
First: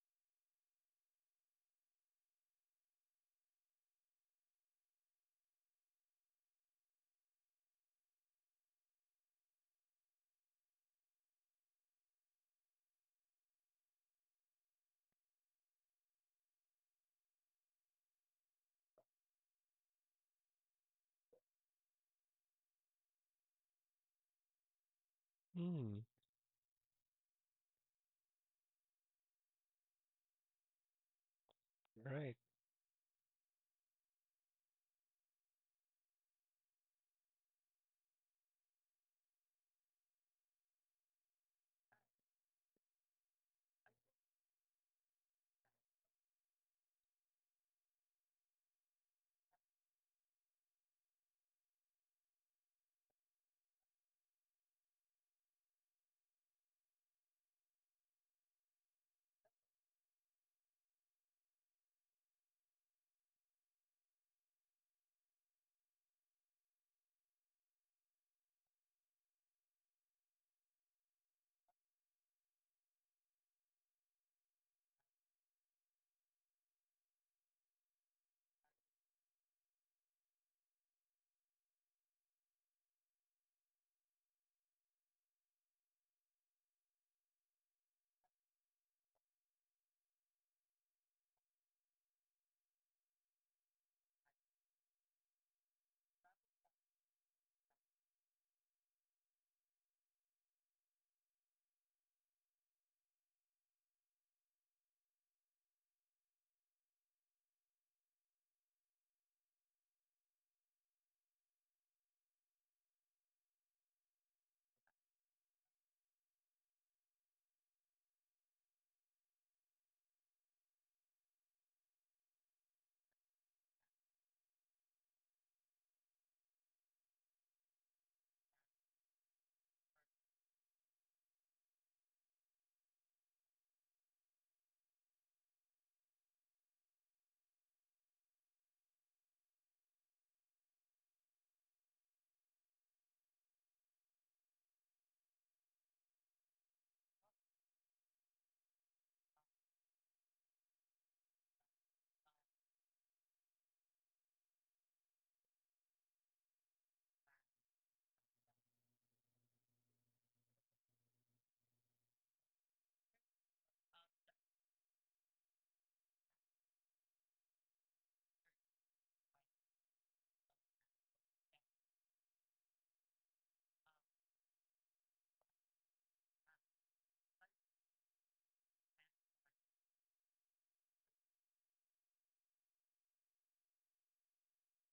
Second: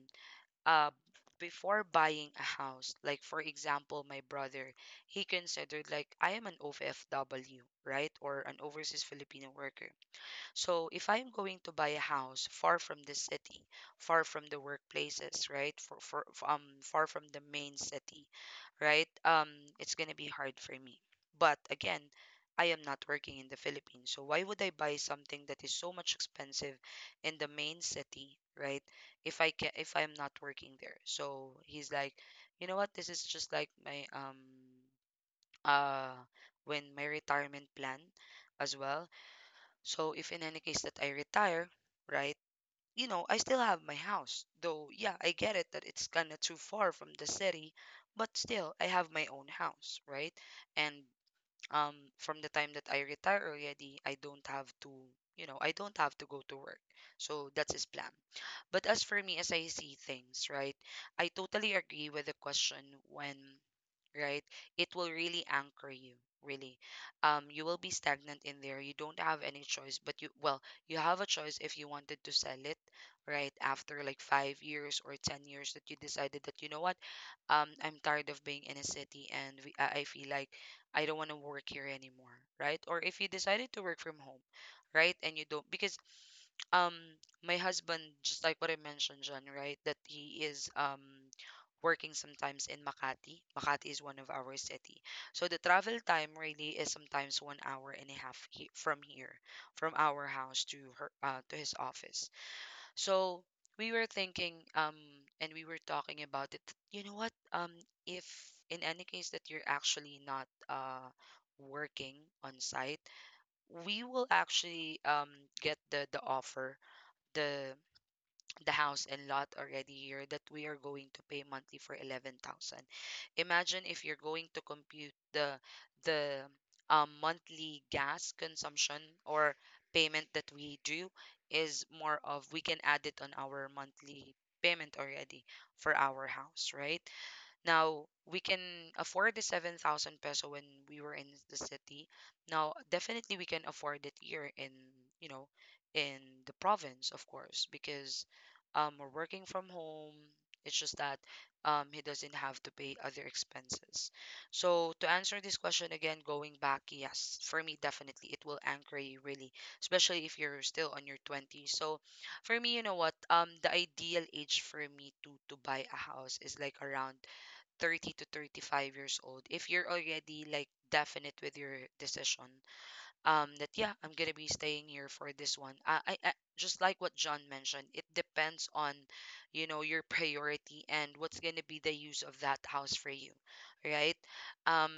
S1: uh, before buying a house, like for example, my brother, he considered like, I am an OFW, right? Or an overseas Filipino worker. So if I'm going to buy a house far from the city, far from the workplaces, right? Far from the main city, right? It's gonna be hard for me. But again, I am not working in the Philippines, so why would I buy something that is so
S2: mm,
S1: much expensive in the main city, right? If I can, if I'm not working there. So he's like,
S2: right.
S1: you know what? This is just like my uh when my retirement plan as well. So if in any case that I retire, right, you know, I still have my house. Though, yeah, I get it that it's kind of too far from the city, but still, I have my own house, right? And from the time that I retire already, I don't have to, you know, I don't have to go to work. So that's his plan. But as for me, as I see things, right, I totally agree with the question when, right? It will really anchor you, really. You will be stagnant in there. You don't have any choice. But you, well, you have a choice if you wanted to sell it, right? After like 5 years or 10 years that you decided that, you know what, I'm tired of being in a city and I feel like I don't want to work here anymore, right? Or if you decided to work from home, right? And you don't, because um my husband, just like what I mentioned, John, right, that he is working sometimes in Makati. Makati is one of our city. So the travel time really is sometimes 1 hour and a half, from here, from our house to her to his office. So we were thinking, and we were talking about it. You know what? Um, if in any case that you're actually not working on site, we will actually get the offer, the the house and lot already here that we are going to pay monthly for 11,000. Imagine if you're going to compute the monthly gas consumption or payment that we do is more of, we can add it on our monthly payment already for our house, right? Now we can afford the 7,000 peso when we were in the city. Now definitely we can afford it here in, you know, in the province, of course, because we're working from home. It's just that he doesn't have to pay other expenses. So to answer this question again, going back, yes, for me definitely it will anchor you really, especially if you're still on your 20s. So for me, you know what? The ideal age for me to buy a house is like around 30 to 35 years old if you're already like definite with your decision that yeah, I'm gonna be staying here for this one. I just like what John mentioned, it depends on, you know, your priority and what's gonna be the use of that house for you, right? um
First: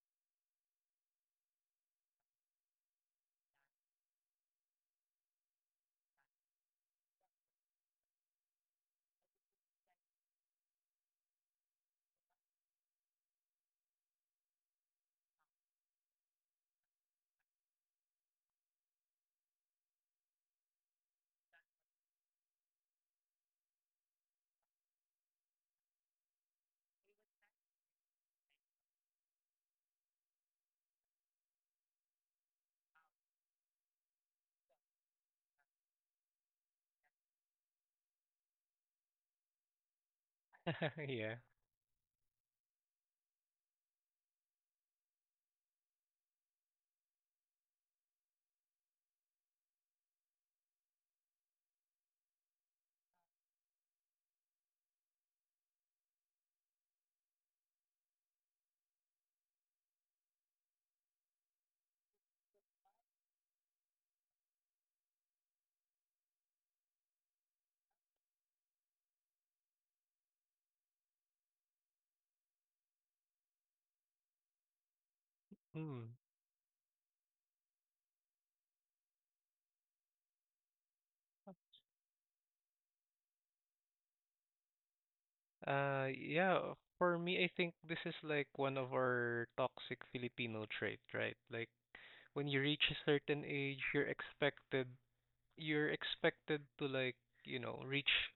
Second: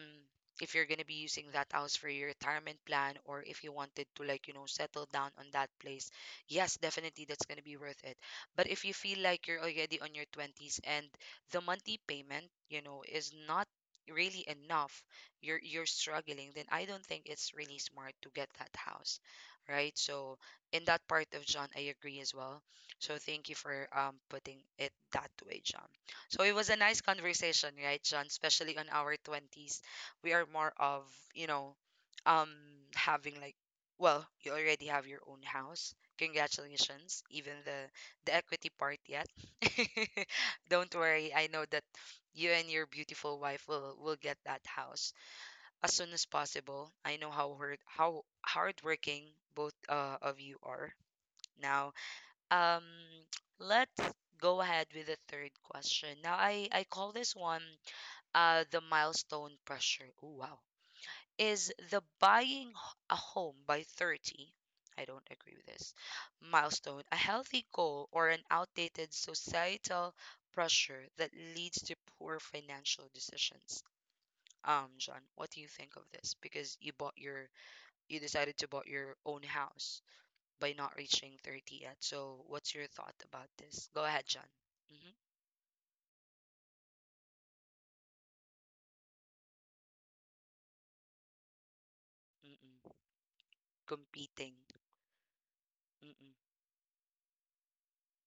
S1: if you're gonna be using that house for your retirement plan, or if you wanted to, like, you know, settle down on that place, yes, definitely, that's gonna be worth it. But if you feel like you're already on your 20s and the monthly payment, you know, is not really enough, you're struggling, then I don't think it's really smart to get that house, right? So in that part of John, I agree as well. So thank you for putting it that way, John. So it was a nice conversation, right, John? Especially on our 20s, we are more of, you know, um having like, well, you already have your own house. Congratulations, even the equity part yet. Don't worry,
S2: Yeah.
S1: I know that you and your beautiful wife will get that house as soon as possible. I know how hard, how hardworking both of you are. Now, um, let's go ahead with the third question. Now, I call this one the milestone pressure. Oh wow, is the buying a home by 30? I don't agree with this. Milestone, a healthy goal, or an outdated societal pressure that leads to poor financial decisions. John, what do you think of
S2: Mm.
S1: this? Because you bought your, you decided to bought your own house by not reaching 30 yet. So, what's your thought about this? Go ahead, John. Mm-hmm.
S2: Yeah, for me, I think this is like one of our toxic Filipino trait, right? Like when you
S1: Mm-mm.
S2: reach a certain age,
S1: Competing.
S2: you're
S1: Mm-mm.
S2: expected to like, you know, reach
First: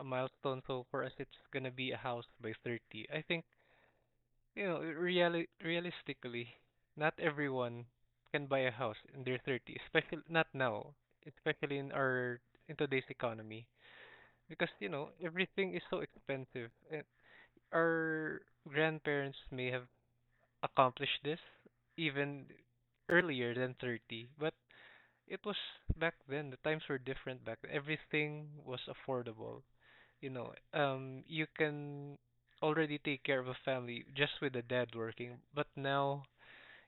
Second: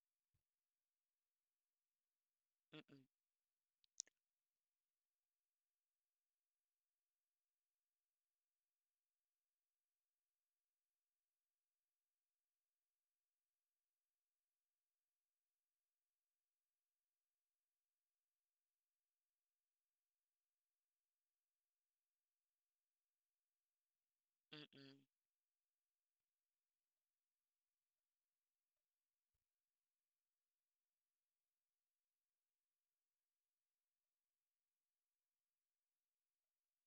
S2: a milestone. So for us, it's gonna be a house by
S1: Mm-mm.
S2: 30. I think, you know, realistically, not everyone can buy a house in their 30, especially not now, especially in our in today's economy because you know everything is so expensive. Our grandparents may have accomplished this even earlier than 30, but
S1: Mm-mm.
S2: it was back then. The times were different back then. Everything was affordable. You know, you can already take care of a family just with the dad working, but now,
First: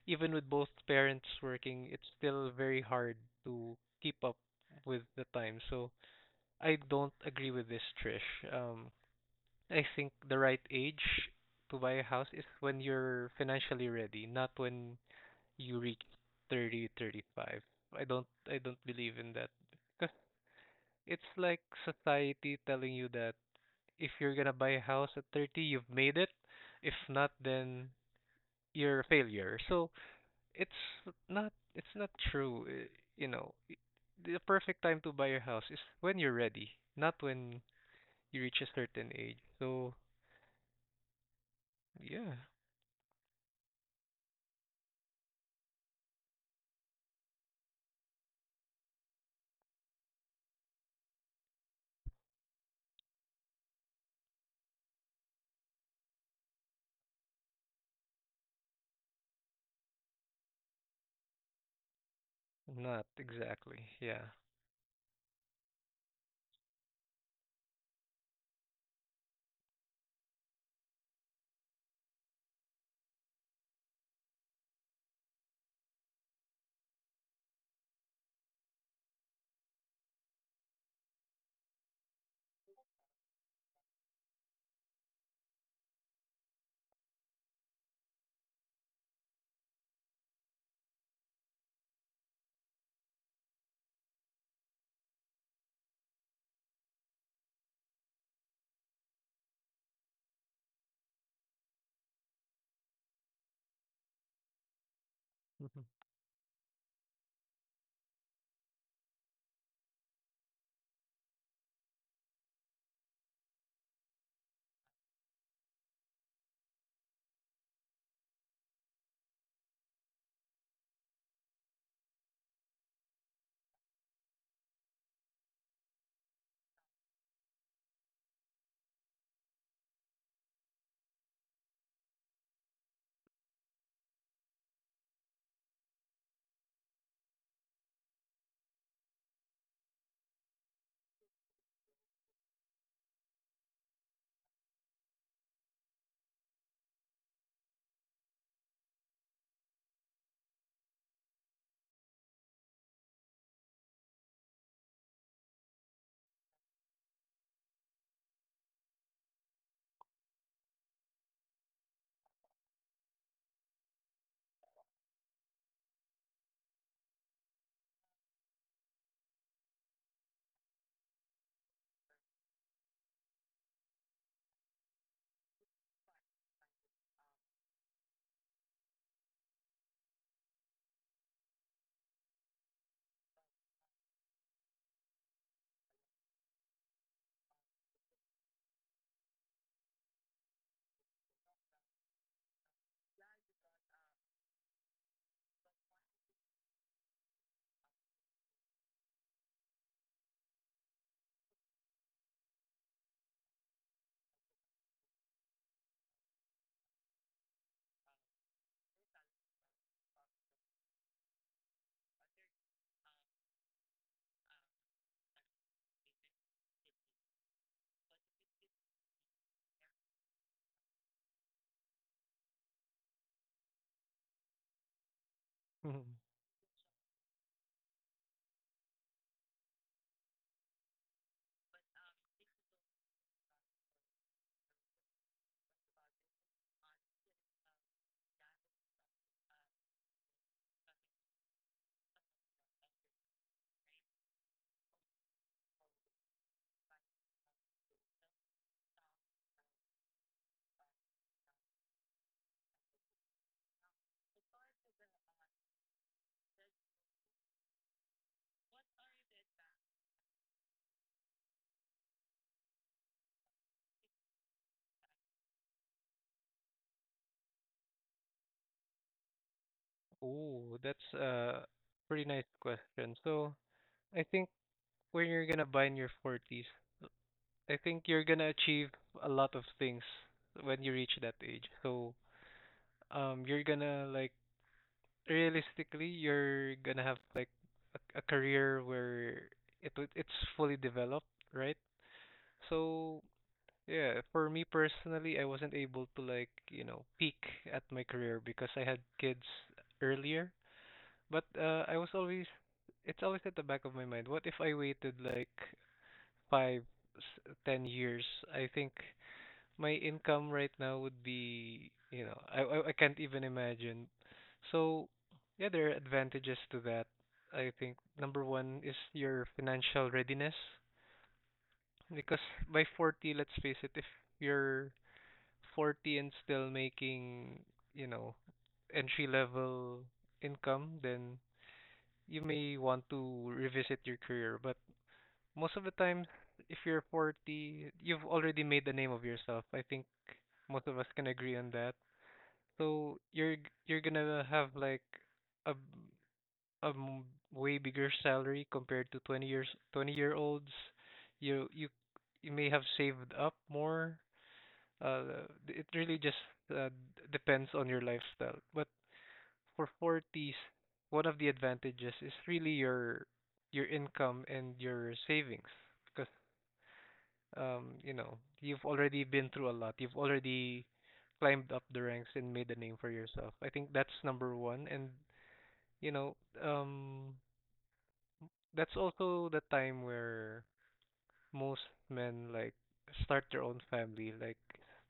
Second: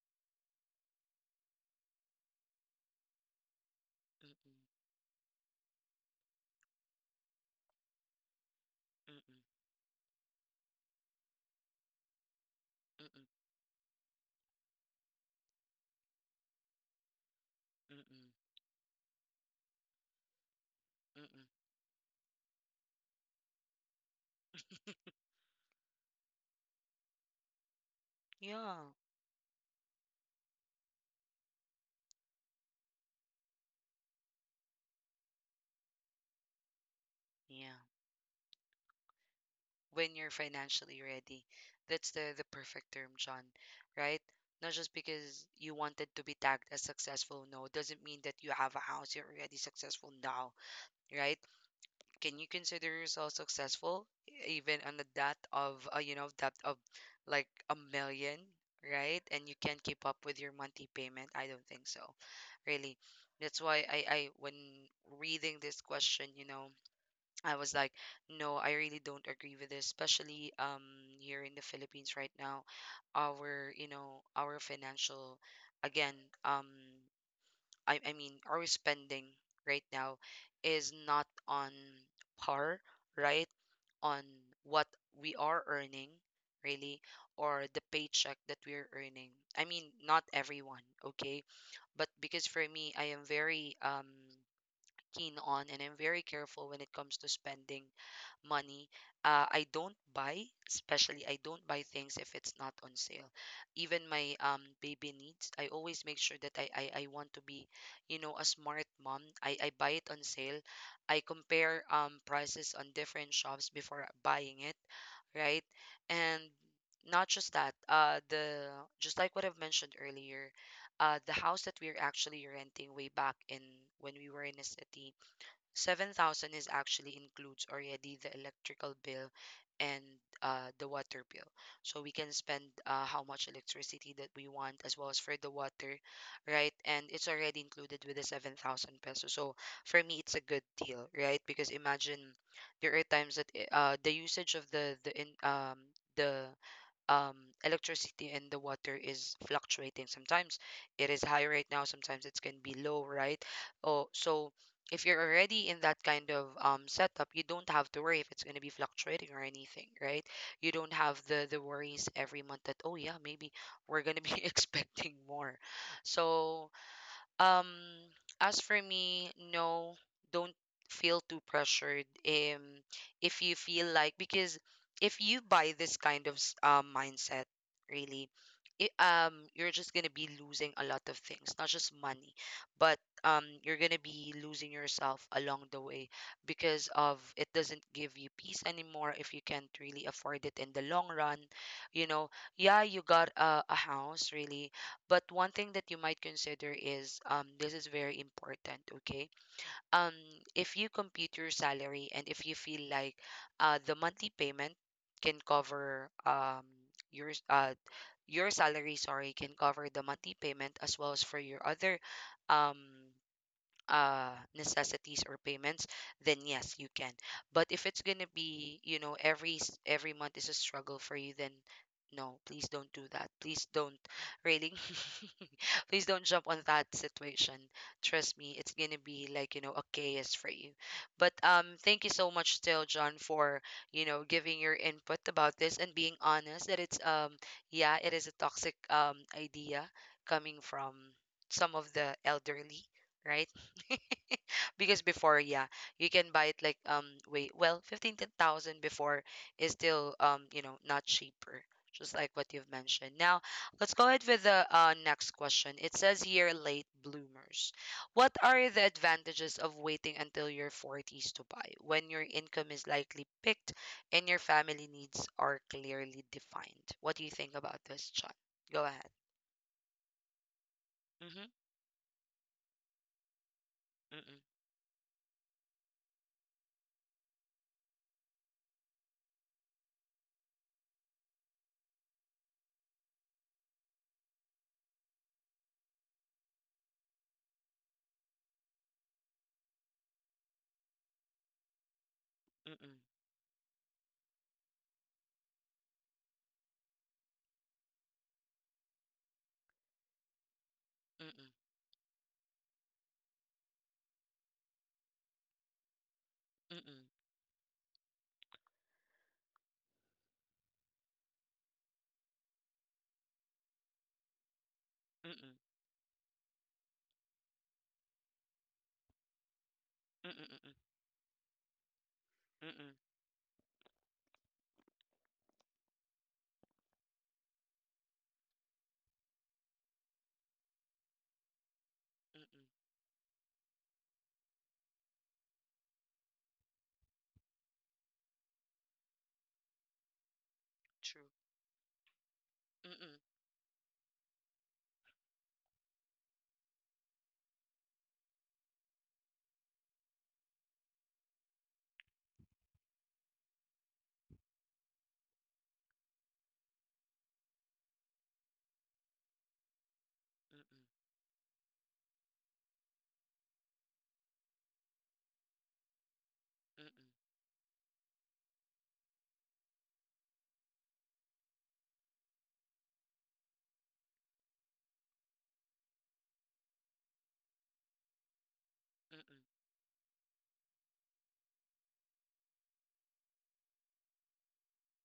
S2: even with both parents working, it's still very hard to keep up
S1: Mm-mm.
S2: with the time. So I don't agree with this, Trish. Um,
S1: Mm-mm.
S2: I think the right age to buy a house is when
S1: Mm-mm.
S2: you're financially ready, not when you reach 30, 35.
S1: Mm-mm.
S2: I don't believe in that because it's
S1: Mm-mm.
S2: like society telling you that if you're gonna buy a house at 30, you've made it. If not, then
S1: Yeah.
S2: you're a failure. So it's it's not true. You know, I- the perfect time to buy a house is when you're ready, not when
S1: Yeah.
S2: you reach a certain age. So
S1: When you're financially ready. That's the
S2: yeah.
S1: perfect term, John, right? Not just because you wanted to be tagged as successful. No, doesn't mean that you have a house, you're already successful now, right? Can you consider yourself successful even on the debt of you know, debt of like 1 million, right? And you can't keep up with your monthly payment, I don't think so, really.
S2: Not
S1: That's why
S2: exactly,
S1: i
S2: yeah.
S1: i when reading this question, you know, I was like, no, I really don't agree with this, especially here in the Philippines right now. Our, you know, our financial, again, um I mean our spending right now is not on par, right? On what we are earning, really, or the paycheck that we are earning. I mean, not everyone, okay? But because for me, I am very keen on, and I'm very careful when it comes to spending money. I don't buy, especially I don't buy things if it's not on sale. Even my baby needs, I
S2: Mhm,
S1: always make sure that I want to be, you know, a smart mom. I buy it on sale. I compare prices on different shops before buying it, right? And not just that, the just like what I've mentioned earlier, the house that we are actually renting way back in, when we were in a city, 7,000 is actually includes already the electrical bill and the water bill. So we can spend how much electricity that we want as well as for the water, right? And it's already included with the 7,000 pesos. So for me, it's a good deal, right? Because imagine, there are times that the usage of the in the um, electricity and the water is fluctuating. Sometimes it is high right now, sometimes it can be low, right? Oh, so if you're already in that kind of setup, you don't have to worry if it's going to be fluctuating or anything, right? You don't have the worries every month that, oh yeah, maybe we're going to be expecting more. So um, as for me, no, don't feel too pressured. If you feel like, because if you buy this kind of mindset, really, it, you're just gonna be losing a lot of things, not just money, but you're gonna be losing yourself along the way, because of it doesn't give you peace anymore if you can't really afford it in the long run. You know, yeah, you got a house, really, but one thing that you might consider is, this is very important, okay? Um, if you compute your salary and if you feel like the monthly payment can cover your s- uh, your salary, sorry, can cover the monthly payment as well as for your other um necessities or payments, then yes, you can. But if it's gonna be, you know, every every month is a struggle for you, then no, please don't do that. Please don't, really,
S2: mhm.
S1: please don't jump on that situation. Trust me, it's gonna be like, you know, a chaos for you. But thank you so much still, John, for, you know, giving your input about this and being honest that it's yeah, it is a toxic idea coming from some of the elderly, right? Because before, yeah, you can buy it like wait well 15 thousand before is still you know, not cheaper, just like what you've mentioned. Now let's go ahead with the next question. It says here, late bloomers, what are the advantages of waiting until your 40s to buy when your income is likely picked and your family needs are clearly defined? What do you think about this, John? Go ahead.
S2: Oh, that's
S1: Mm-hmm.
S2: a pretty nice question. So I
S1: Mm-mm.
S2: think when you're gonna buy in your 40s, I think you're gonna achieve a lot of things when you reach that age. So you're gonna like realistically, you're gonna have like a career where it's fully developed, right?
S1: Mm-mm.
S2: So yeah, for me personally, I wasn't able to like, you know, peak at my career because I had kids earlier. But
S1: Mm-mm.
S2: it's always at the back of my mind. What if I waited like five,
S1: Mm-mm.
S2: 10 years? I think my income right now would be, you know, I can't even imagine. So
S1: Mm-mm.
S2: yeah, there are advantages to that. I think number one is your financial readiness
S1: Mm-mm.
S2: because by
S1: Mm-mm.
S2: 40, let's face it, if you're 40 and still making, you know, entry level income, then you
S1: Mm-mm,
S2: may want to revisit your career. But most of the time, if you're 40, you've already made the name of yourself. I think most of us can
S1: true.
S2: agree on that.
S1: Mm-mm,
S2: So you're gonna have like a b- a m- way bigger salary compared to 20 years 20-year-olds. You you you may have saved up more uh, it really just uh, depends on your lifestyle. But for 40s,
S1: mm-mm,
S2: one of the advantages is really your income and your savings because
S1: mm-mm,
S2: you know, you've already been through a lot. You've already climbed up the ranks and made a name for yourself. I think that's number one. And you know, um, that's
S1: mm-mm,
S2: also the time where most men like start their own family like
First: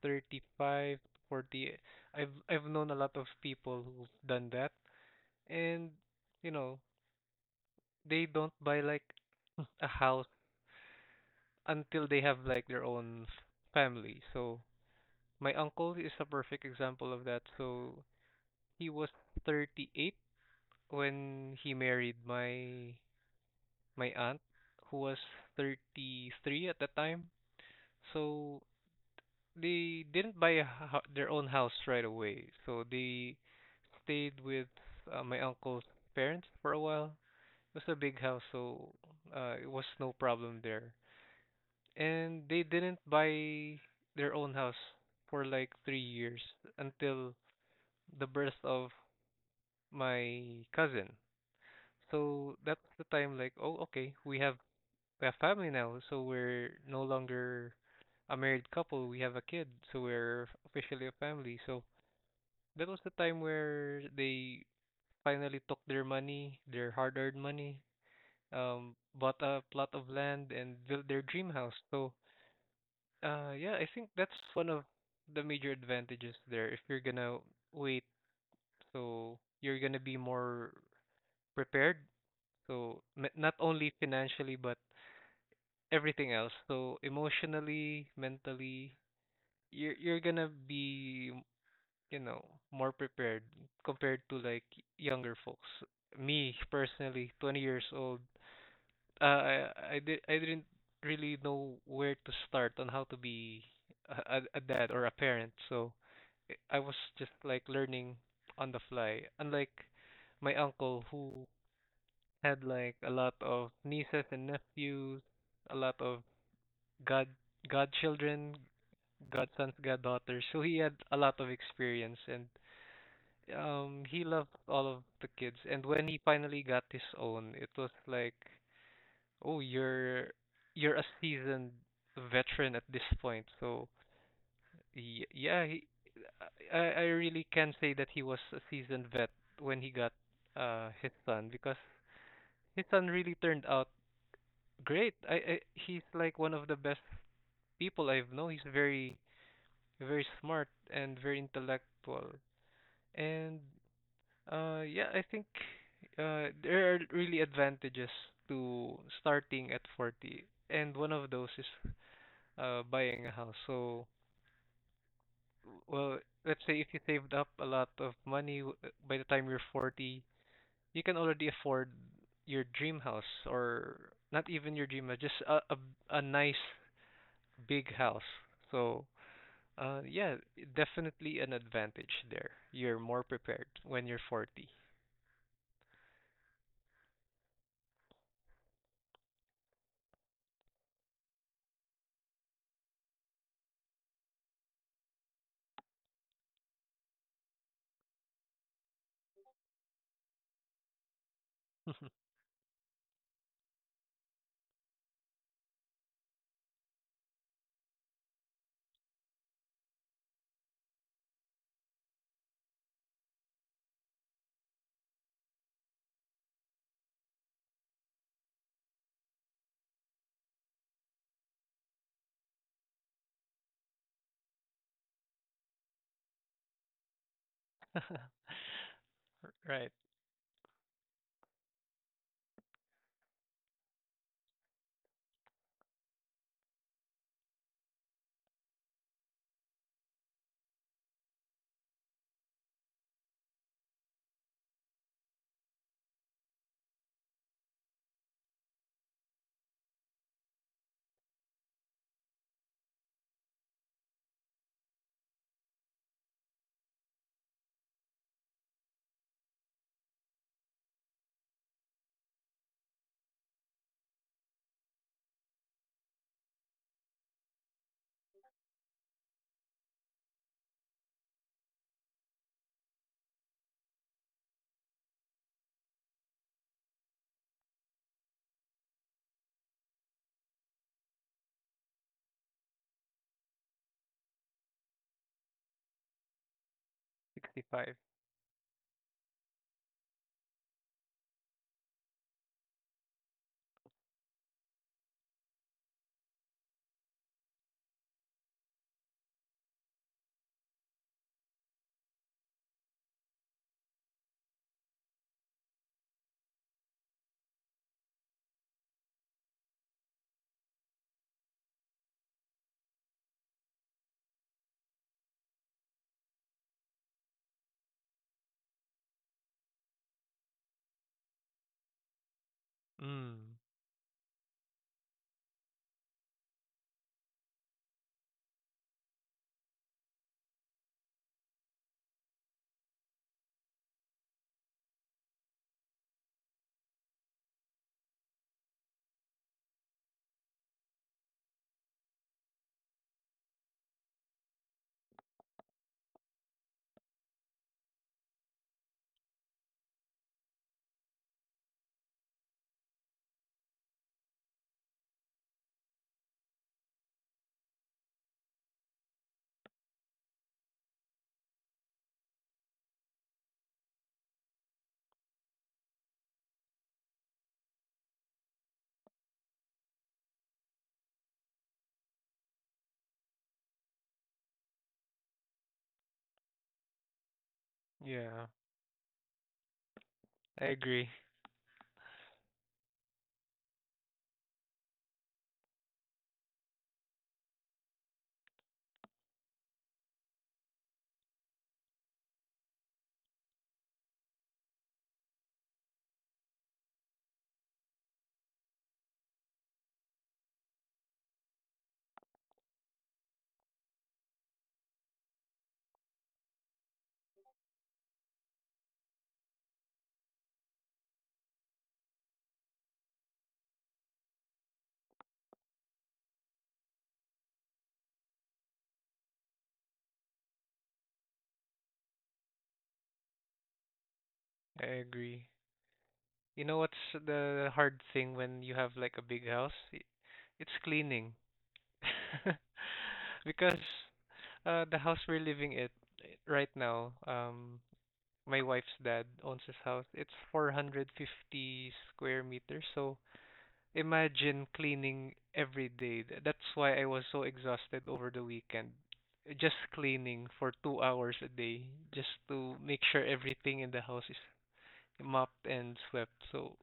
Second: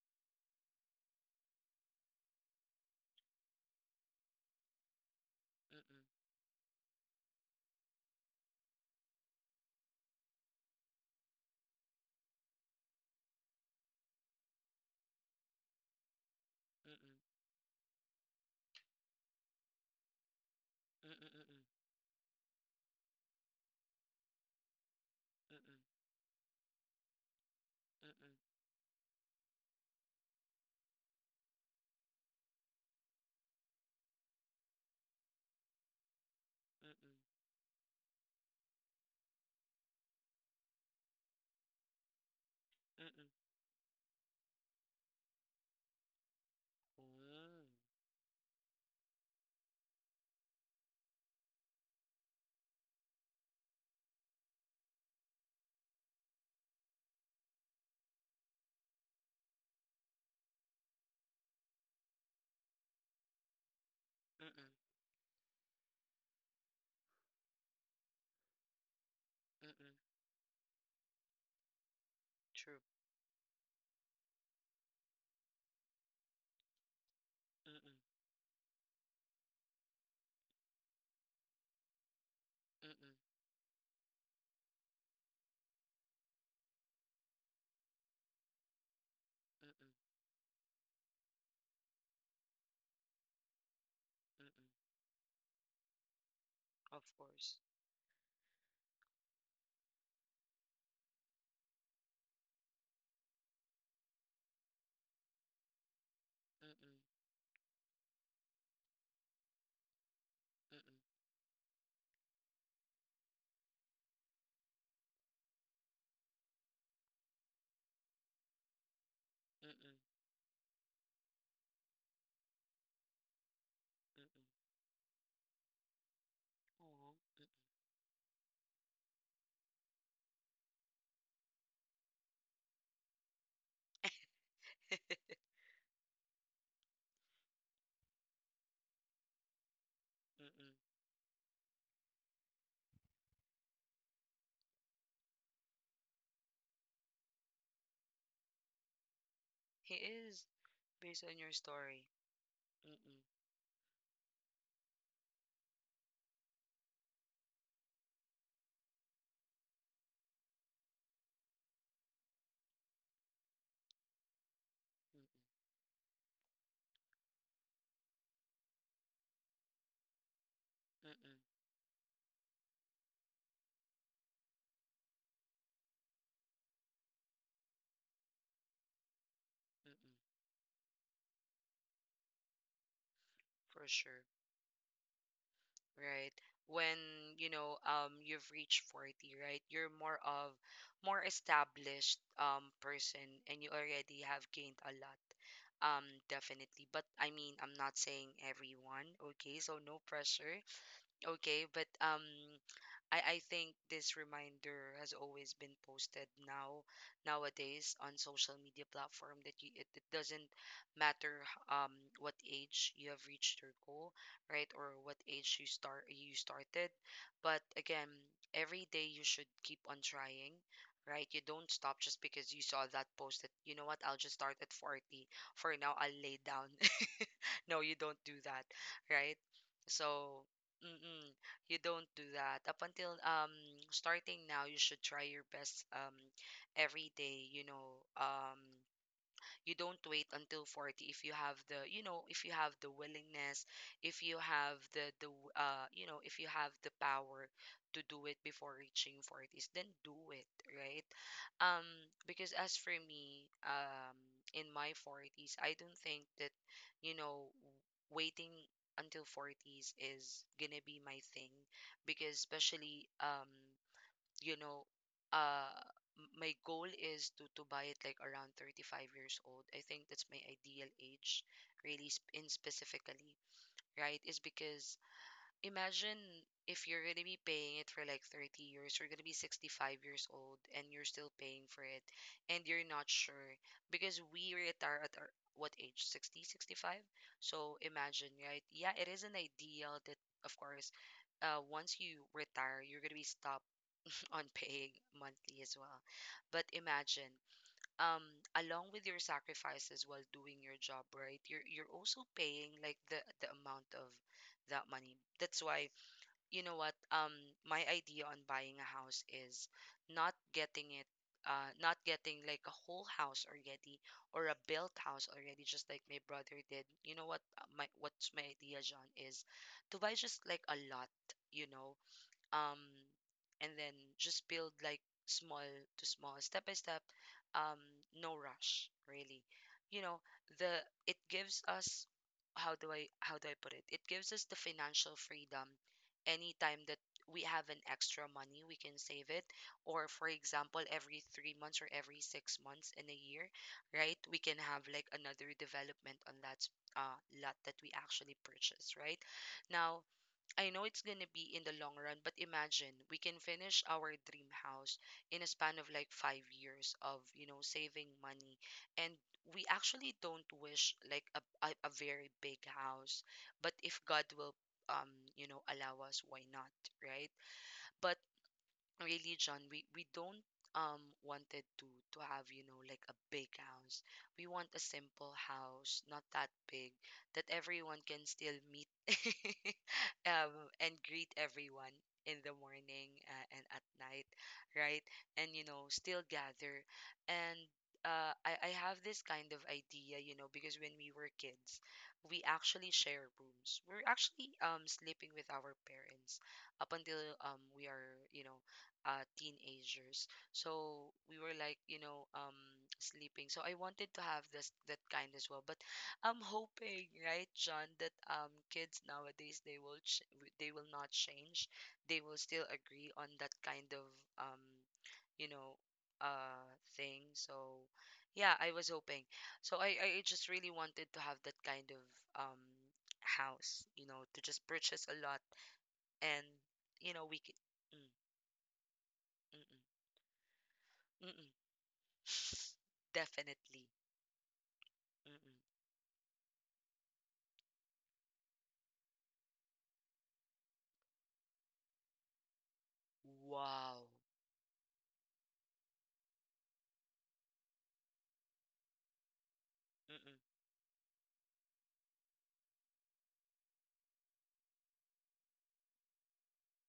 S2: 35 40. I've known a lot of people who've done that
S1: mm-mm,
S2: and
S1: mm-mm,
S2: you know they don't buy like a house until they have like their own family. So my uncle is a perfect
S1: mm-mm,
S2: example of that. So he was 38
S1: mm-mm, mm-mm,
S2: when
S1: mm-mm,
S2: he married my aunt who was
S1: mm-mm,
S2: 33 at the time. So they didn't buy their own house right away, so they stayed with my uncle's parents for a while. It was a big house, so it was no problem there. And they didn't
S1: mm-mm.
S2: buy their own house for like 3 years until the birth of my cousin. So that's the time, like, oh, okay, we have family now, so we're no longer a married couple. We have a kid, so we're officially a family. So that was the time where
S1: Mm,
S2: they
S1: mm-mm,
S2: finally took their money, their hard-earned money, bought a
S1: mm-mm,
S2: plot of land and built their dream house. So,
S1: true.
S2: yeah, I think that's one of the major advantages there. If you're gonna
S1: Mm-mm,
S2: wait, so you're gonna be more prepared. So
S1: mm-mm,
S2: not only financially, but everything else. So emotionally, mentally,
S1: mm-mm,
S2: you're gonna be, you know, more prepared compared to
S1: mm-mm,
S2: like younger folks. Me
S1: of
S2: personally,
S1: course.
S2: 20 years old, uh, I I didn't really know where to start on how to be a dad or a parent. So I
S1: Mm-mm,
S2: was just like learning on the fly. Unlike my
S1: mm-mm,
S2: uncle who had like a lot of nieces and nephews, a lot of god godchildren, godsons,
S1: mm-mm,
S2: goddaughters. So he had a lot of experience, and he
S1: mm-mm.
S2: loved all of the kids, and when he finally got
S1: Aw,
S2: his
S1: mm.
S2: own, it was like, oh, you're a seasoned veteran at this point. So yeah, I really can say that he was a seasoned vet when he got
S1: Mm-mm.
S2: his son, because his son really turned out great. I He's like one of the best people I've known. He's very
S1: He
S2: very
S1: is,
S2: smart and
S1: based
S2: very
S1: on your story.
S2: intellectual.
S1: Mm-mm,
S2: And yeah, I think there are really advantages to starting at 40, and one of those is buying a house. So,
S1: mm-mm,
S2: well, let's say if you saved up a lot of money by the time you're 40, you can
S1: mm-mm,
S2: already afford your dream house, or not even your dream house, just a nice big house. So,
S1: mm-mm,
S2: yeah, definitely an advantage there. You're more prepared
S1: for
S2: when you're
S1: sure.
S2: 40.
S1: Right? When, you know, you've reached 40, right? You're more of, more established person, and you already have gained a lot. Definitely. But I mean, I'm not saying everyone, okay? So no pressure, okay? But I think this reminder has always been posted now, nowadays, on social media platform, that you, it doesn't matter um what age you have reached your goal, right? Or what age you start you started. But again, every day you should keep on trying, right? You don't stop just because you saw that post that, you know what, I'll just start at 40. For now, I'll lay down. No, you don't do that, right?
S2: Right,
S1: So, mm-mm, you don't do that. Up until starting now, you should try your best every day, you know, you don't wait until 40 if you have the, you know, if you have the willingness, if you have the you know, if you have the power to do it before reaching 40s, then do it, right? um because as for me, in my 40s, I don't think that, you know, waiting until 40s is gonna be my thing, because especially, you know, uh, my goal is to buy it like around 35 years old. I think that's my ideal age, really, sp- in specifically, right? Is because imagine, if you're gonna be paying it for like 30 years, you're gonna be 65 years old, and you're still paying for it, and you're not sure, because we retire at our, what age? 60 65. So
S2: 65.
S1: imagine, right? Yeah, it is an ideal that, of course, once you retire, you're gonna be stop on paying monthly as well. But imagine, um, along with your sacrifices while doing your job, right? You're also paying like the amount of that money. That's why, you know what, my idea on buying a house is not getting it, not getting like a whole house already, or a built house already, just like my brother did. You know what? My, what's my idea, John, is to buy just like a lot, you know, um
S2: Mm.
S1: and then just build like small to small step by step, um no rush, really, you know. The It gives us, how do I, how do I put it, it gives us the financial freedom. Anytime that we have an extra money, we can save it, or for example, every 3 months or every 6 months in a year, right, we can have like another development on that uh lot that we actually purchase right now. I know it's gonna be in the long run, but imagine, we can finish our dream house in a span of like 5 years of, you know, saving money. And we actually don't wish like a very big house, but if God will, um, you know, allow us, why not, right? But really, John, we don't wanted to have, you know, like a big house. We want a simple house, not that big, that everyone can still
S2: Yeah,
S1: meet
S2: I
S1: and
S2: agree.
S1: greet everyone in the morning and at night, right? And you know, still gather. And I have this kind of idea, you know, because when we were kids, we actually share rooms. We're actually sleeping with our parents up until we are, you know, teenagers. So we were like, you know, sleeping. So I wanted to have this that kind as well, but I'm hoping, right, John, that kids nowadays they will not change. They will still agree on that kind of um you know uh thing. So yeah, I was hoping. So I just really wanted to have that kind of um house, you know, to just
S2: I
S1: purchase a lot
S2: agree.
S1: and
S2: You know what's
S1: you know we could.
S2: the
S1: mm,
S2: hard thing when you have like a big
S1: mm,
S2: house? It's
S1: mm, mm,
S2: cleaning.
S1: mm.
S2: Because
S1: Definitely.
S2: the house
S1: Mm, mm.
S2: we're living it, right now, my wife's dad owns his house. It's 450 square meters. So
S1: Wow.
S2: imagine cleaning every day. That's why I was so exhausted over the weekend. Just
S1: Mm, mm,
S2: cleaning for 2 hours a day just to make sure everything in the house is mopped and swept. So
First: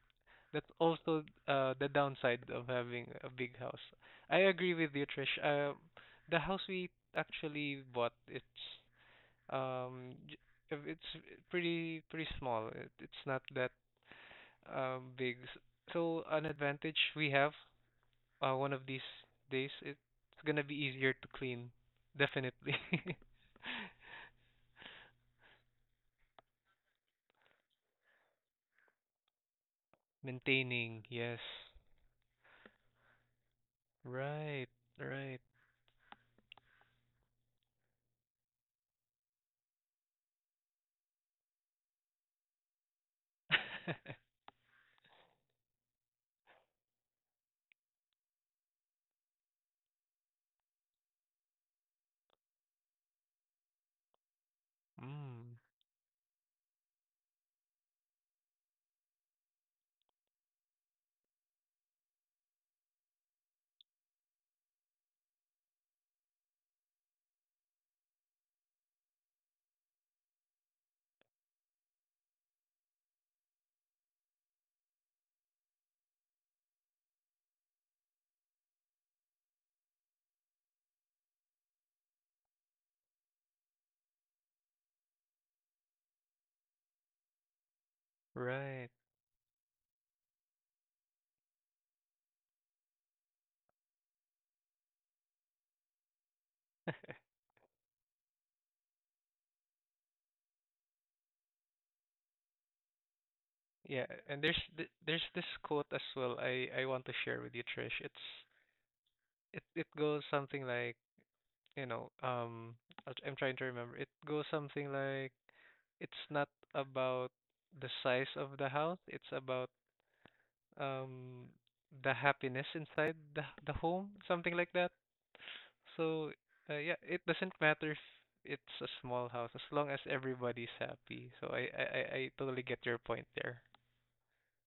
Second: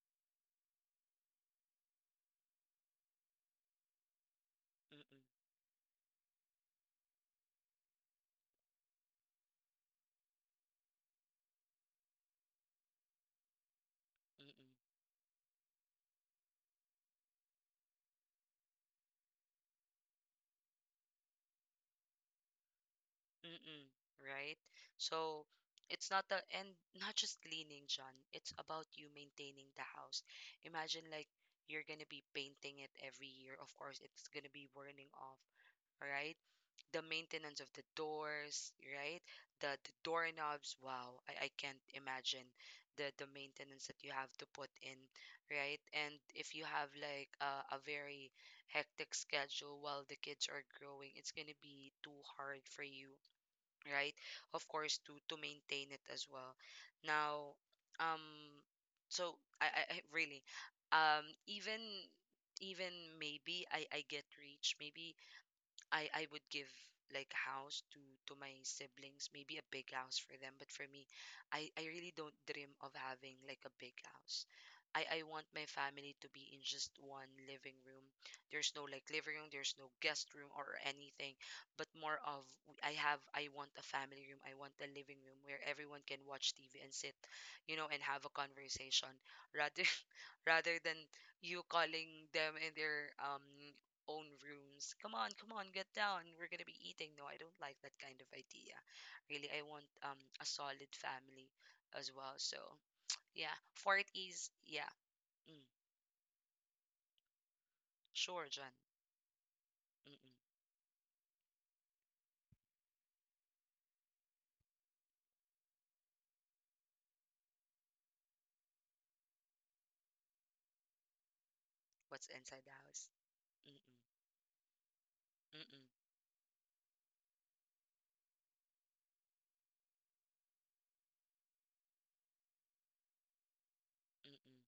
S2: that's also the downside of having a big house. I agree with
S1: mm,
S2: you,
S1: mm,
S2: Trish. The house we actually bought, it's um, j- it's pretty small. It's not that
S1: mm, mm.
S2: big. So an advantage we have, one of these days, it's gonna be easier to clean, definitely.
S1: Mm-mm, right? So it's not a and not just cleaning, John. It's about you maintaining the house. Imagine
S2: Maintaining,
S1: like
S2: yes.
S1: you're gonna be painting it every year. Of course, it's gonna
S2: Right,
S1: be burning
S2: right.
S1: off, right? The maintenance of the doors, right? The doorknobs. Wow, I can't imagine the maintenance that you have to put in, right? And if you have like a very hectic schedule while the kids are growing, it's gonna be too hard for you, right? Of course, to
S2: mm,
S1: maintain it as well. Now, um, really, um, even even maybe I get reached, maybe I would give like a house to my siblings, maybe a big house for them. But for me, I really don't dream of having like a big house. I want my family to be in just one living room. There's no like living room, there's no guest room or anything, but more of I want a family room, I want a living room where everyone can watch TV and sit, you know, and have a
S2: right.
S1: conversation rather rather than you calling them in their own rooms. Come on, come on, get down. We're gonna be eating. No, I don't like that kind of idea. Really, I want a solid family as well. So yeah,
S2: Yeah, and
S1: forties.
S2: there's
S1: Yeah.
S2: there's this
S1: mm,
S2: quote as well I want to share with you, Trish.
S1: sure, John.
S2: It goes
S1: Mm-mm.
S2: something like, you know, um I'm trying to remember. It goes something like, it's not about the size of the house, it's about um the
S1: What's inside
S2: happiness
S1: the house?
S2: inside the
S1: Mm-mm.
S2: home, something like that.
S1: Mm-mm.
S2: So, yeah, it doesn't matter if it's a small house as long as everybody's happy. So I totally get your point there.
S1: Mm-mm.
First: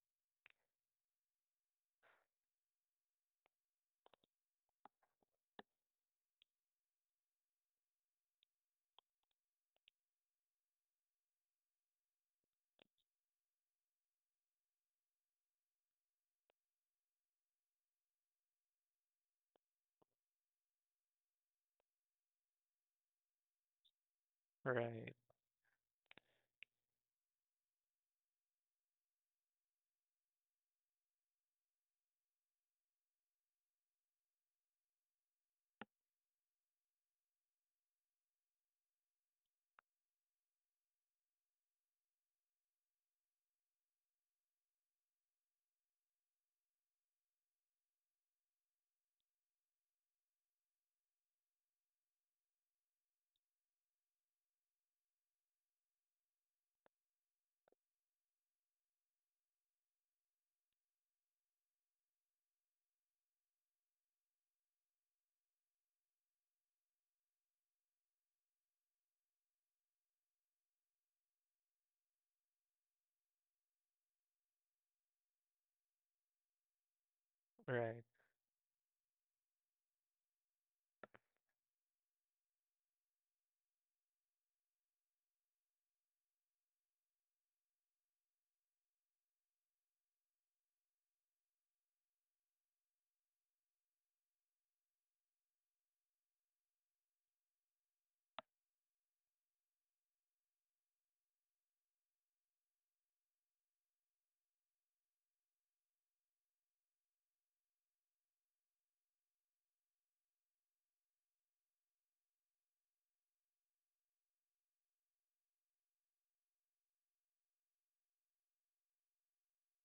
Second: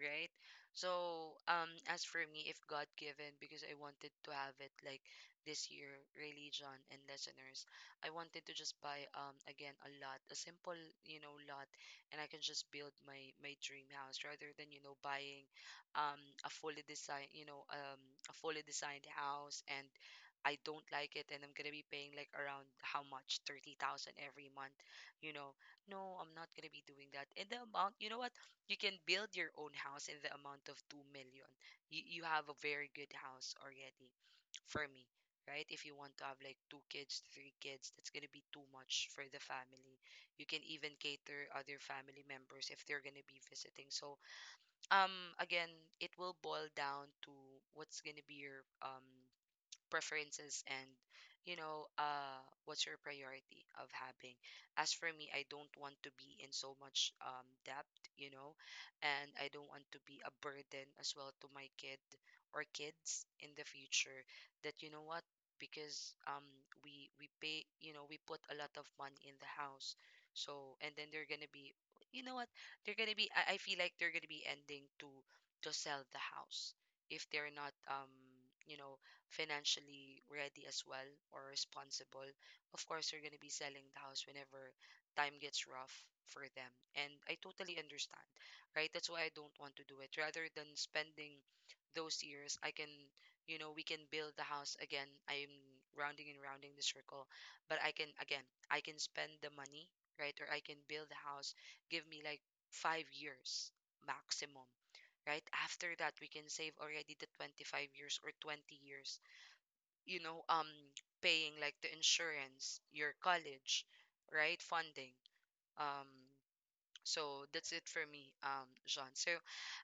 S1: Right? So, as for me, if God given, because I wanted to have it like this year, really, John and listeners, I wanted to just buy again a lot, a simple you know lot, and I can just build my my dream house rather than you know buying a fully design a fully designed house and I don't like it and I'm gonna be paying like around how much 30,000 every month,
S2: Right.
S1: you know. No, I'm not gonna be doing that. And the amount, you know what? You can build your own house in the amount of 2 million. You have a very good house already for me, right? If you want to have like two kids, three kids, that's going to be too much for the family. You can even cater other family members if they're going to be visiting. So, um again, it will boil down to what's going to be your preferences and you know what's your priority of having. As for me, I don't want to be in so much debt, you know, and I don't want to be a burden as well to my kid or kids in the future, that you know what, because we pay, you know, we put a lot of money in the house. So and then they're gonna be, you know what, they're gonna be, I feel like they're gonna be ending to sell the house if they're not
S2: Right.
S1: you know financially ready as well or responsible. Of course, you're going to be selling the house whenever time gets rough for them. And I totally understand, right? That's why I don't want to do it. Rather than spending those years, I can, you know, we can build the house again. I'm rounding and rounding the circle, but I can, again, I can spend the money, right? Or I can build the house. Give me like 5 years maximum, right? After that, we can save already the 25 years or 20 years, you know, paying like the insurance, your college, right? Funding. Um, so that's it for me, John. So,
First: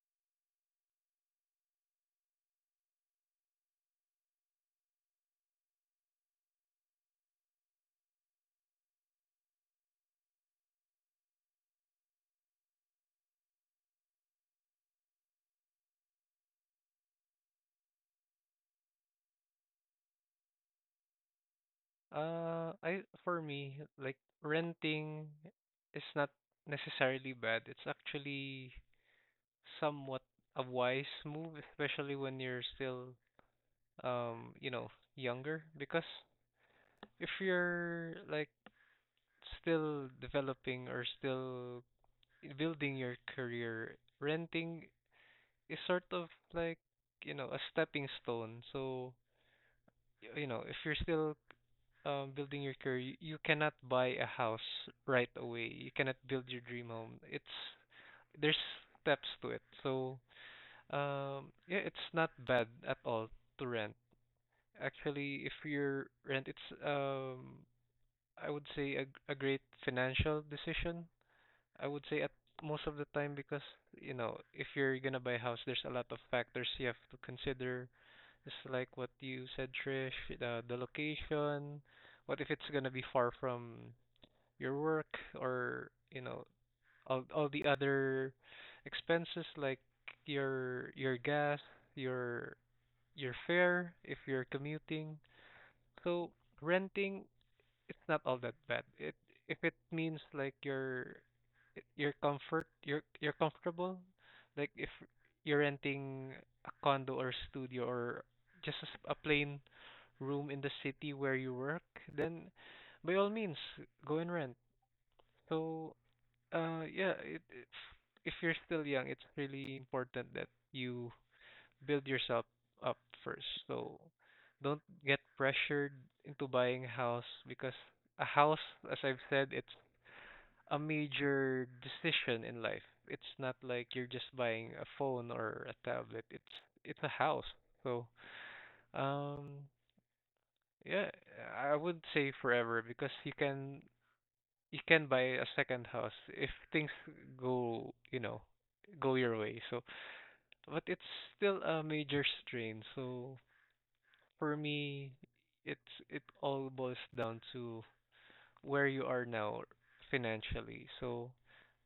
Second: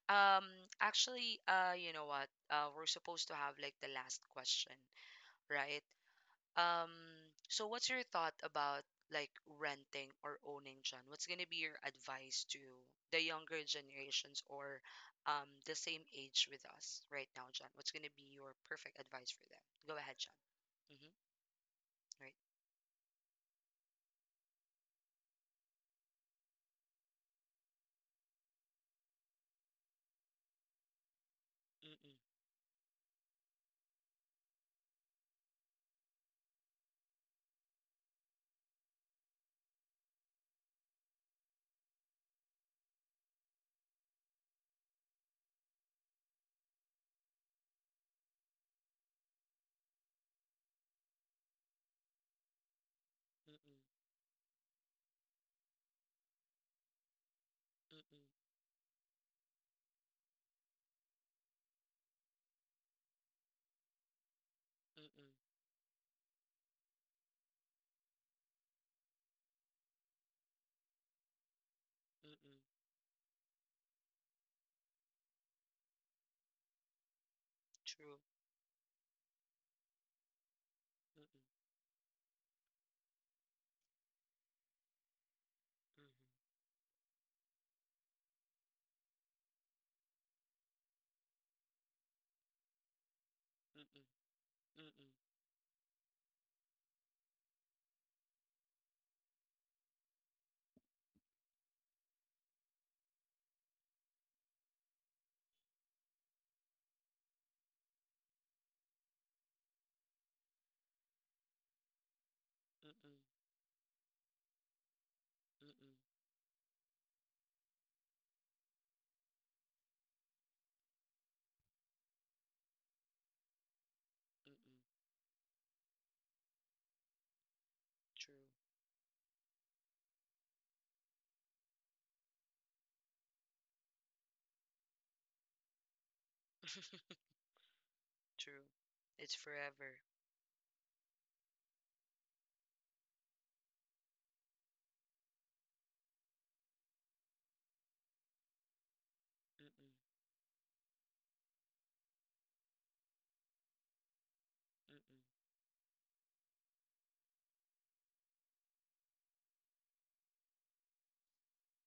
S1: um, actually, you know what? We're supposed to have like the last question, right? Um, so what's your thought about like renting or owning, John? What's gonna be your advice to the younger generations or the same age with us right now, John? What's gonna be your perfect advice for them? Go ahead, John. Mm-hmm. Right.
S2: I for me, like, renting is not necessarily bad. It's actually somewhat a wise move,
S1: Mm-mm,
S2: especially when you're still, you know, younger, because if you're like still developing or still building your career, renting is sort of like a stepping stone. So, if you're still, building your career, you
S1: mm-mm,
S2: cannot buy a house right away. You cannot build your dream home. It's
S1: mm-mm,
S2: There's steps to it. So, yeah, it's not bad at all to rent.
S1: mm-mm,
S2: Actually, if you rent, it's, I would say, a great financial decision. I would say at
S1: mm-mm.
S2: most of the time, because if you're gonna buy a house, there's a lot of factors you have to consider.
S1: True.
S2: It's like what you said, Trish, the
S1: Mm-mm,
S2: location. What if it's gonna be far from your work, or
S1: mhm,
S2: all the other expenses like your gas, your your fare
S1: mm-mm,
S2: if you're
S1: mm-mm,
S2: commuting. So renting, it's not all that bad. It If it means like your comfort, you're comfortable. Like if you're renting a condo or studio, or just a plain room in the city where you work, then
S1: mm-mm,
S2: by all means, go and rent.
S1: mm-mm,
S2: So, yeah, it, it's if you're still young, it's really important that you build yourself up first. So
S1: mm-mm.
S2: don't get pressured into buying a house, because a
S1: True.
S2: house, as I've said, it's a major decision in life. It's not like you're just buying a phone or a tablet. It's a house. So,
S1: True. It's
S2: um,
S1: forever.
S2: yeah, I would say forever, because you can buy a second house if things go, you know, go your way. So,
S1: Mm-mm,
S2: but it's still a major strain. So for me,
S1: mm-mm,
S2: it's it all boils down to where you are now financially. So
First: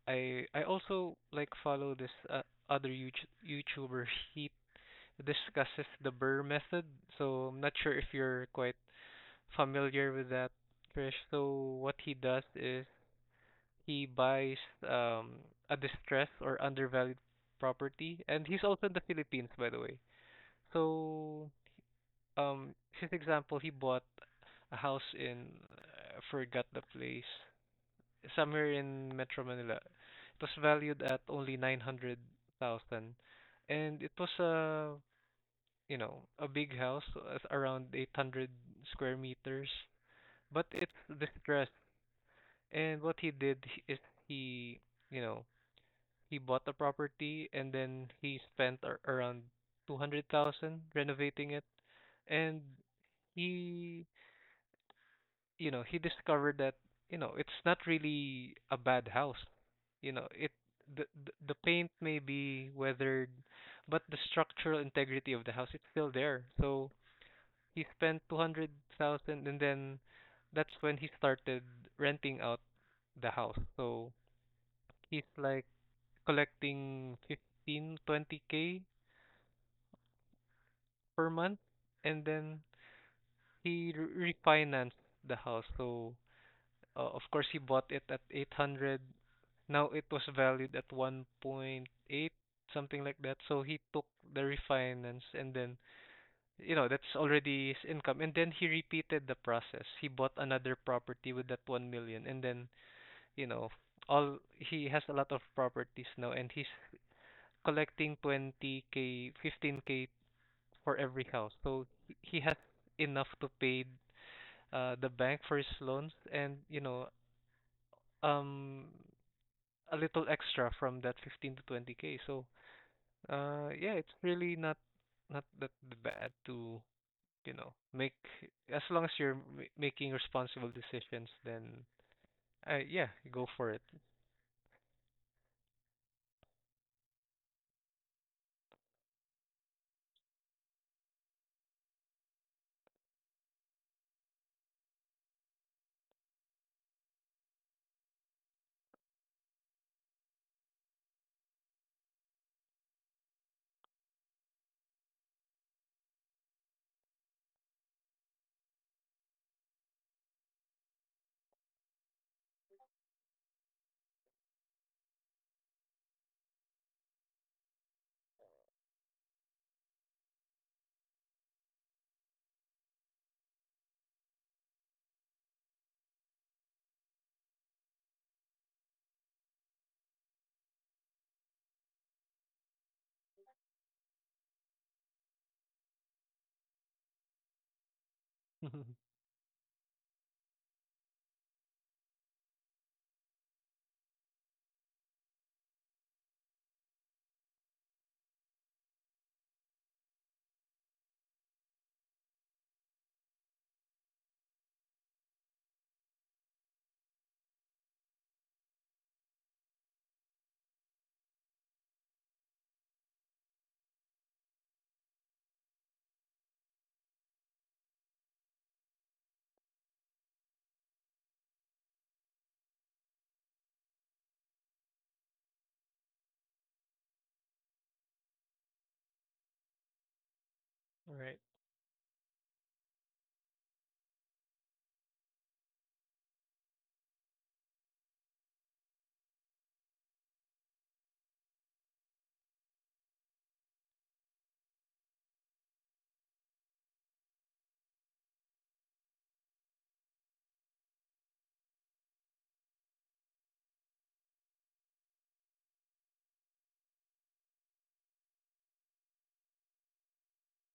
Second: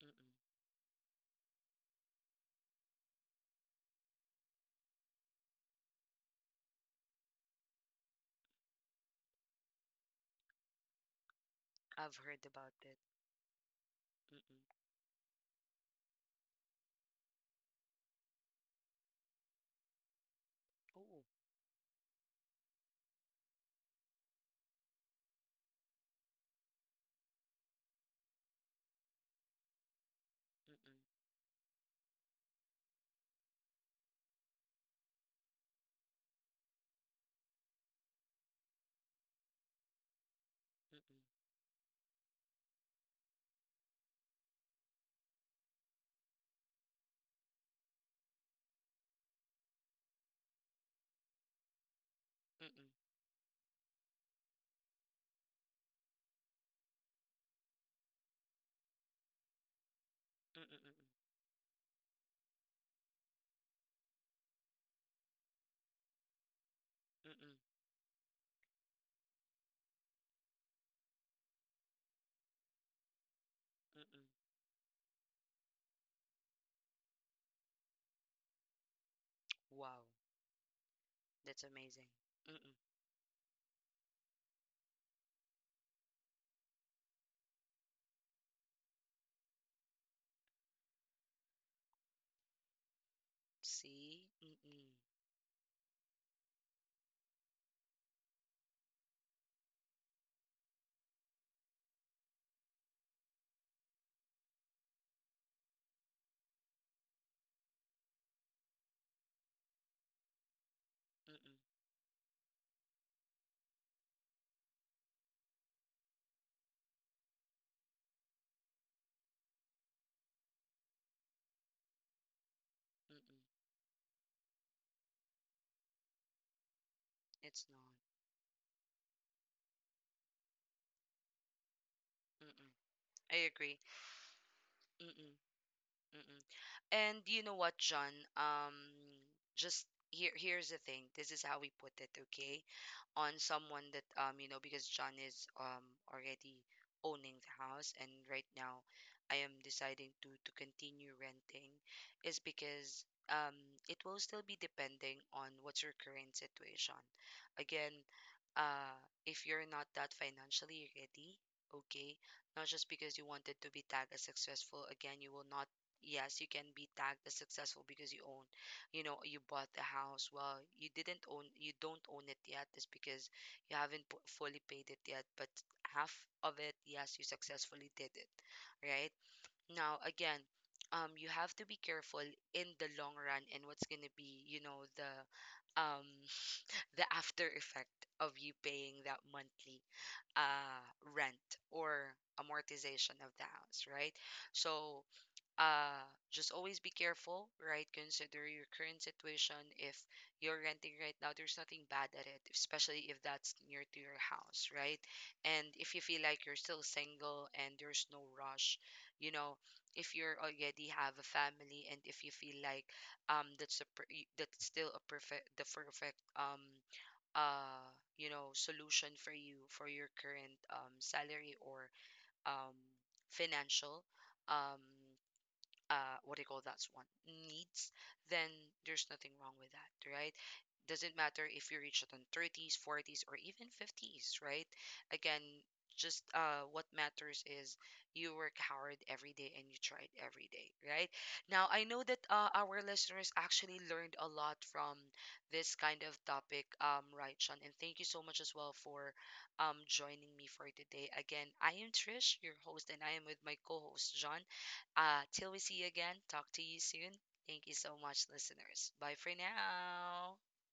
S1: mm-mm,
S2: I also like follow this, other YouTuber, he discusses the Burr method. So I'm not sure if you're quite familiar with that, Krish. So what he
S1: I've
S2: does
S1: heard about
S2: is
S1: it.
S2: He buys
S1: mm-mm.
S2: um a distressed or undervalued property, and he's also in the Philippines, by the way.
S1: Oh.
S2: So, um, his example, he bought a house in, I forgot the place, somewhere in Metro Manila. It was
S1: Mm-mm,
S2: valued
S1: mm-mm,
S2: at only 900,000, and it was, a a big house, around 800 square meters, but it's
S1: mm-mm,
S2: distressed. And what he did is, he you know He bought a property, and then he spent around 200,000 renovating it. And
S1: mm-mm,
S2: he he discovered that it's not really a bad house. You know, it
S1: mm-mm,
S2: the paint may be weathered, but the structural integrity of the house is still there. So
S1: mm-mm,
S2: he spent 200,000, and then that's when he started renting out the house. So
S1: mm-mm,
S2: he's like collecting fifteen twenty k
S1: Wow,
S2: per month,
S1: that's amazing.
S2: and then
S1: mm-mm,
S2: he refinanced the house. So, of course, he bought it at 800. Now it was valued at 1.8, something like that. So he took
S1: See.
S2: the
S1: Mm-mm,
S2: refinance, and then, that's already his income. And then he repeated the process. He bought another property with that 1 million, and then, you know all, he has a lot of properties now, and he's collecting 20k, 15k for every house.
S1: mm-mm,
S2: So he has enough to pay, the bank for his loans, and um a little extra from that 15 to 20k. So,
S1: mm-mm,
S2: yeah, it's really not that bad to you
S1: it's
S2: know
S1: not.
S2: make as long as you're making responsible decisions. Then,
S1: mm-mm,
S2: yeah, go
S1: I
S2: for
S1: agree.
S2: it.
S1: mm-mm, mm-mm. And you know what, John? Just here's the thing. This is how we put it, okay? On someone that you know, because John is already owning the house and right now I am deciding to continue renting is because it will still be depending on what's your current situation. Again, uh if you're not that financially ready, okay, not just because you wanted to be tagged as successful. Again, you will not. Yes, you can be tagged as successful because you own, you know, you bought the house. Well, you didn't own, you don't own it yet, is because you haven't pu- fully paid it yet, but half of it, yes, you successfully did it, right? Now again, you have to be careful in the long run and what's going to be, you know, the um the after effect of you
S2: All
S1: paying that monthly uh rent or amortization of the house, right? So uh just always be careful, right? Consider your current situation. If you're renting right now, there's nothing bad at it, especially if that's near to your house, right? And if you feel like you're still single and there's no rush, you know. If you're already have a family and if you feel like that's still a perfect the perfect uh you know solution for you, for your current salary or um financial um what do you call, that's one needs, then there's nothing wrong with that, right? Doesn't matter
S2: right
S1: if you reach it on 30s, 40s, or even 50s, right? Again, just what matters is you work hard every day and you tried every day, right? Now I know that our listeners actually learned a lot from this kind of topic, right, Sean, and thank you so much as well for joining me for today. Again, I am Trish, your host, and I am with my co-host John. Till we see you again, talk to you soon. Thank you so much, listeners. Bye for now.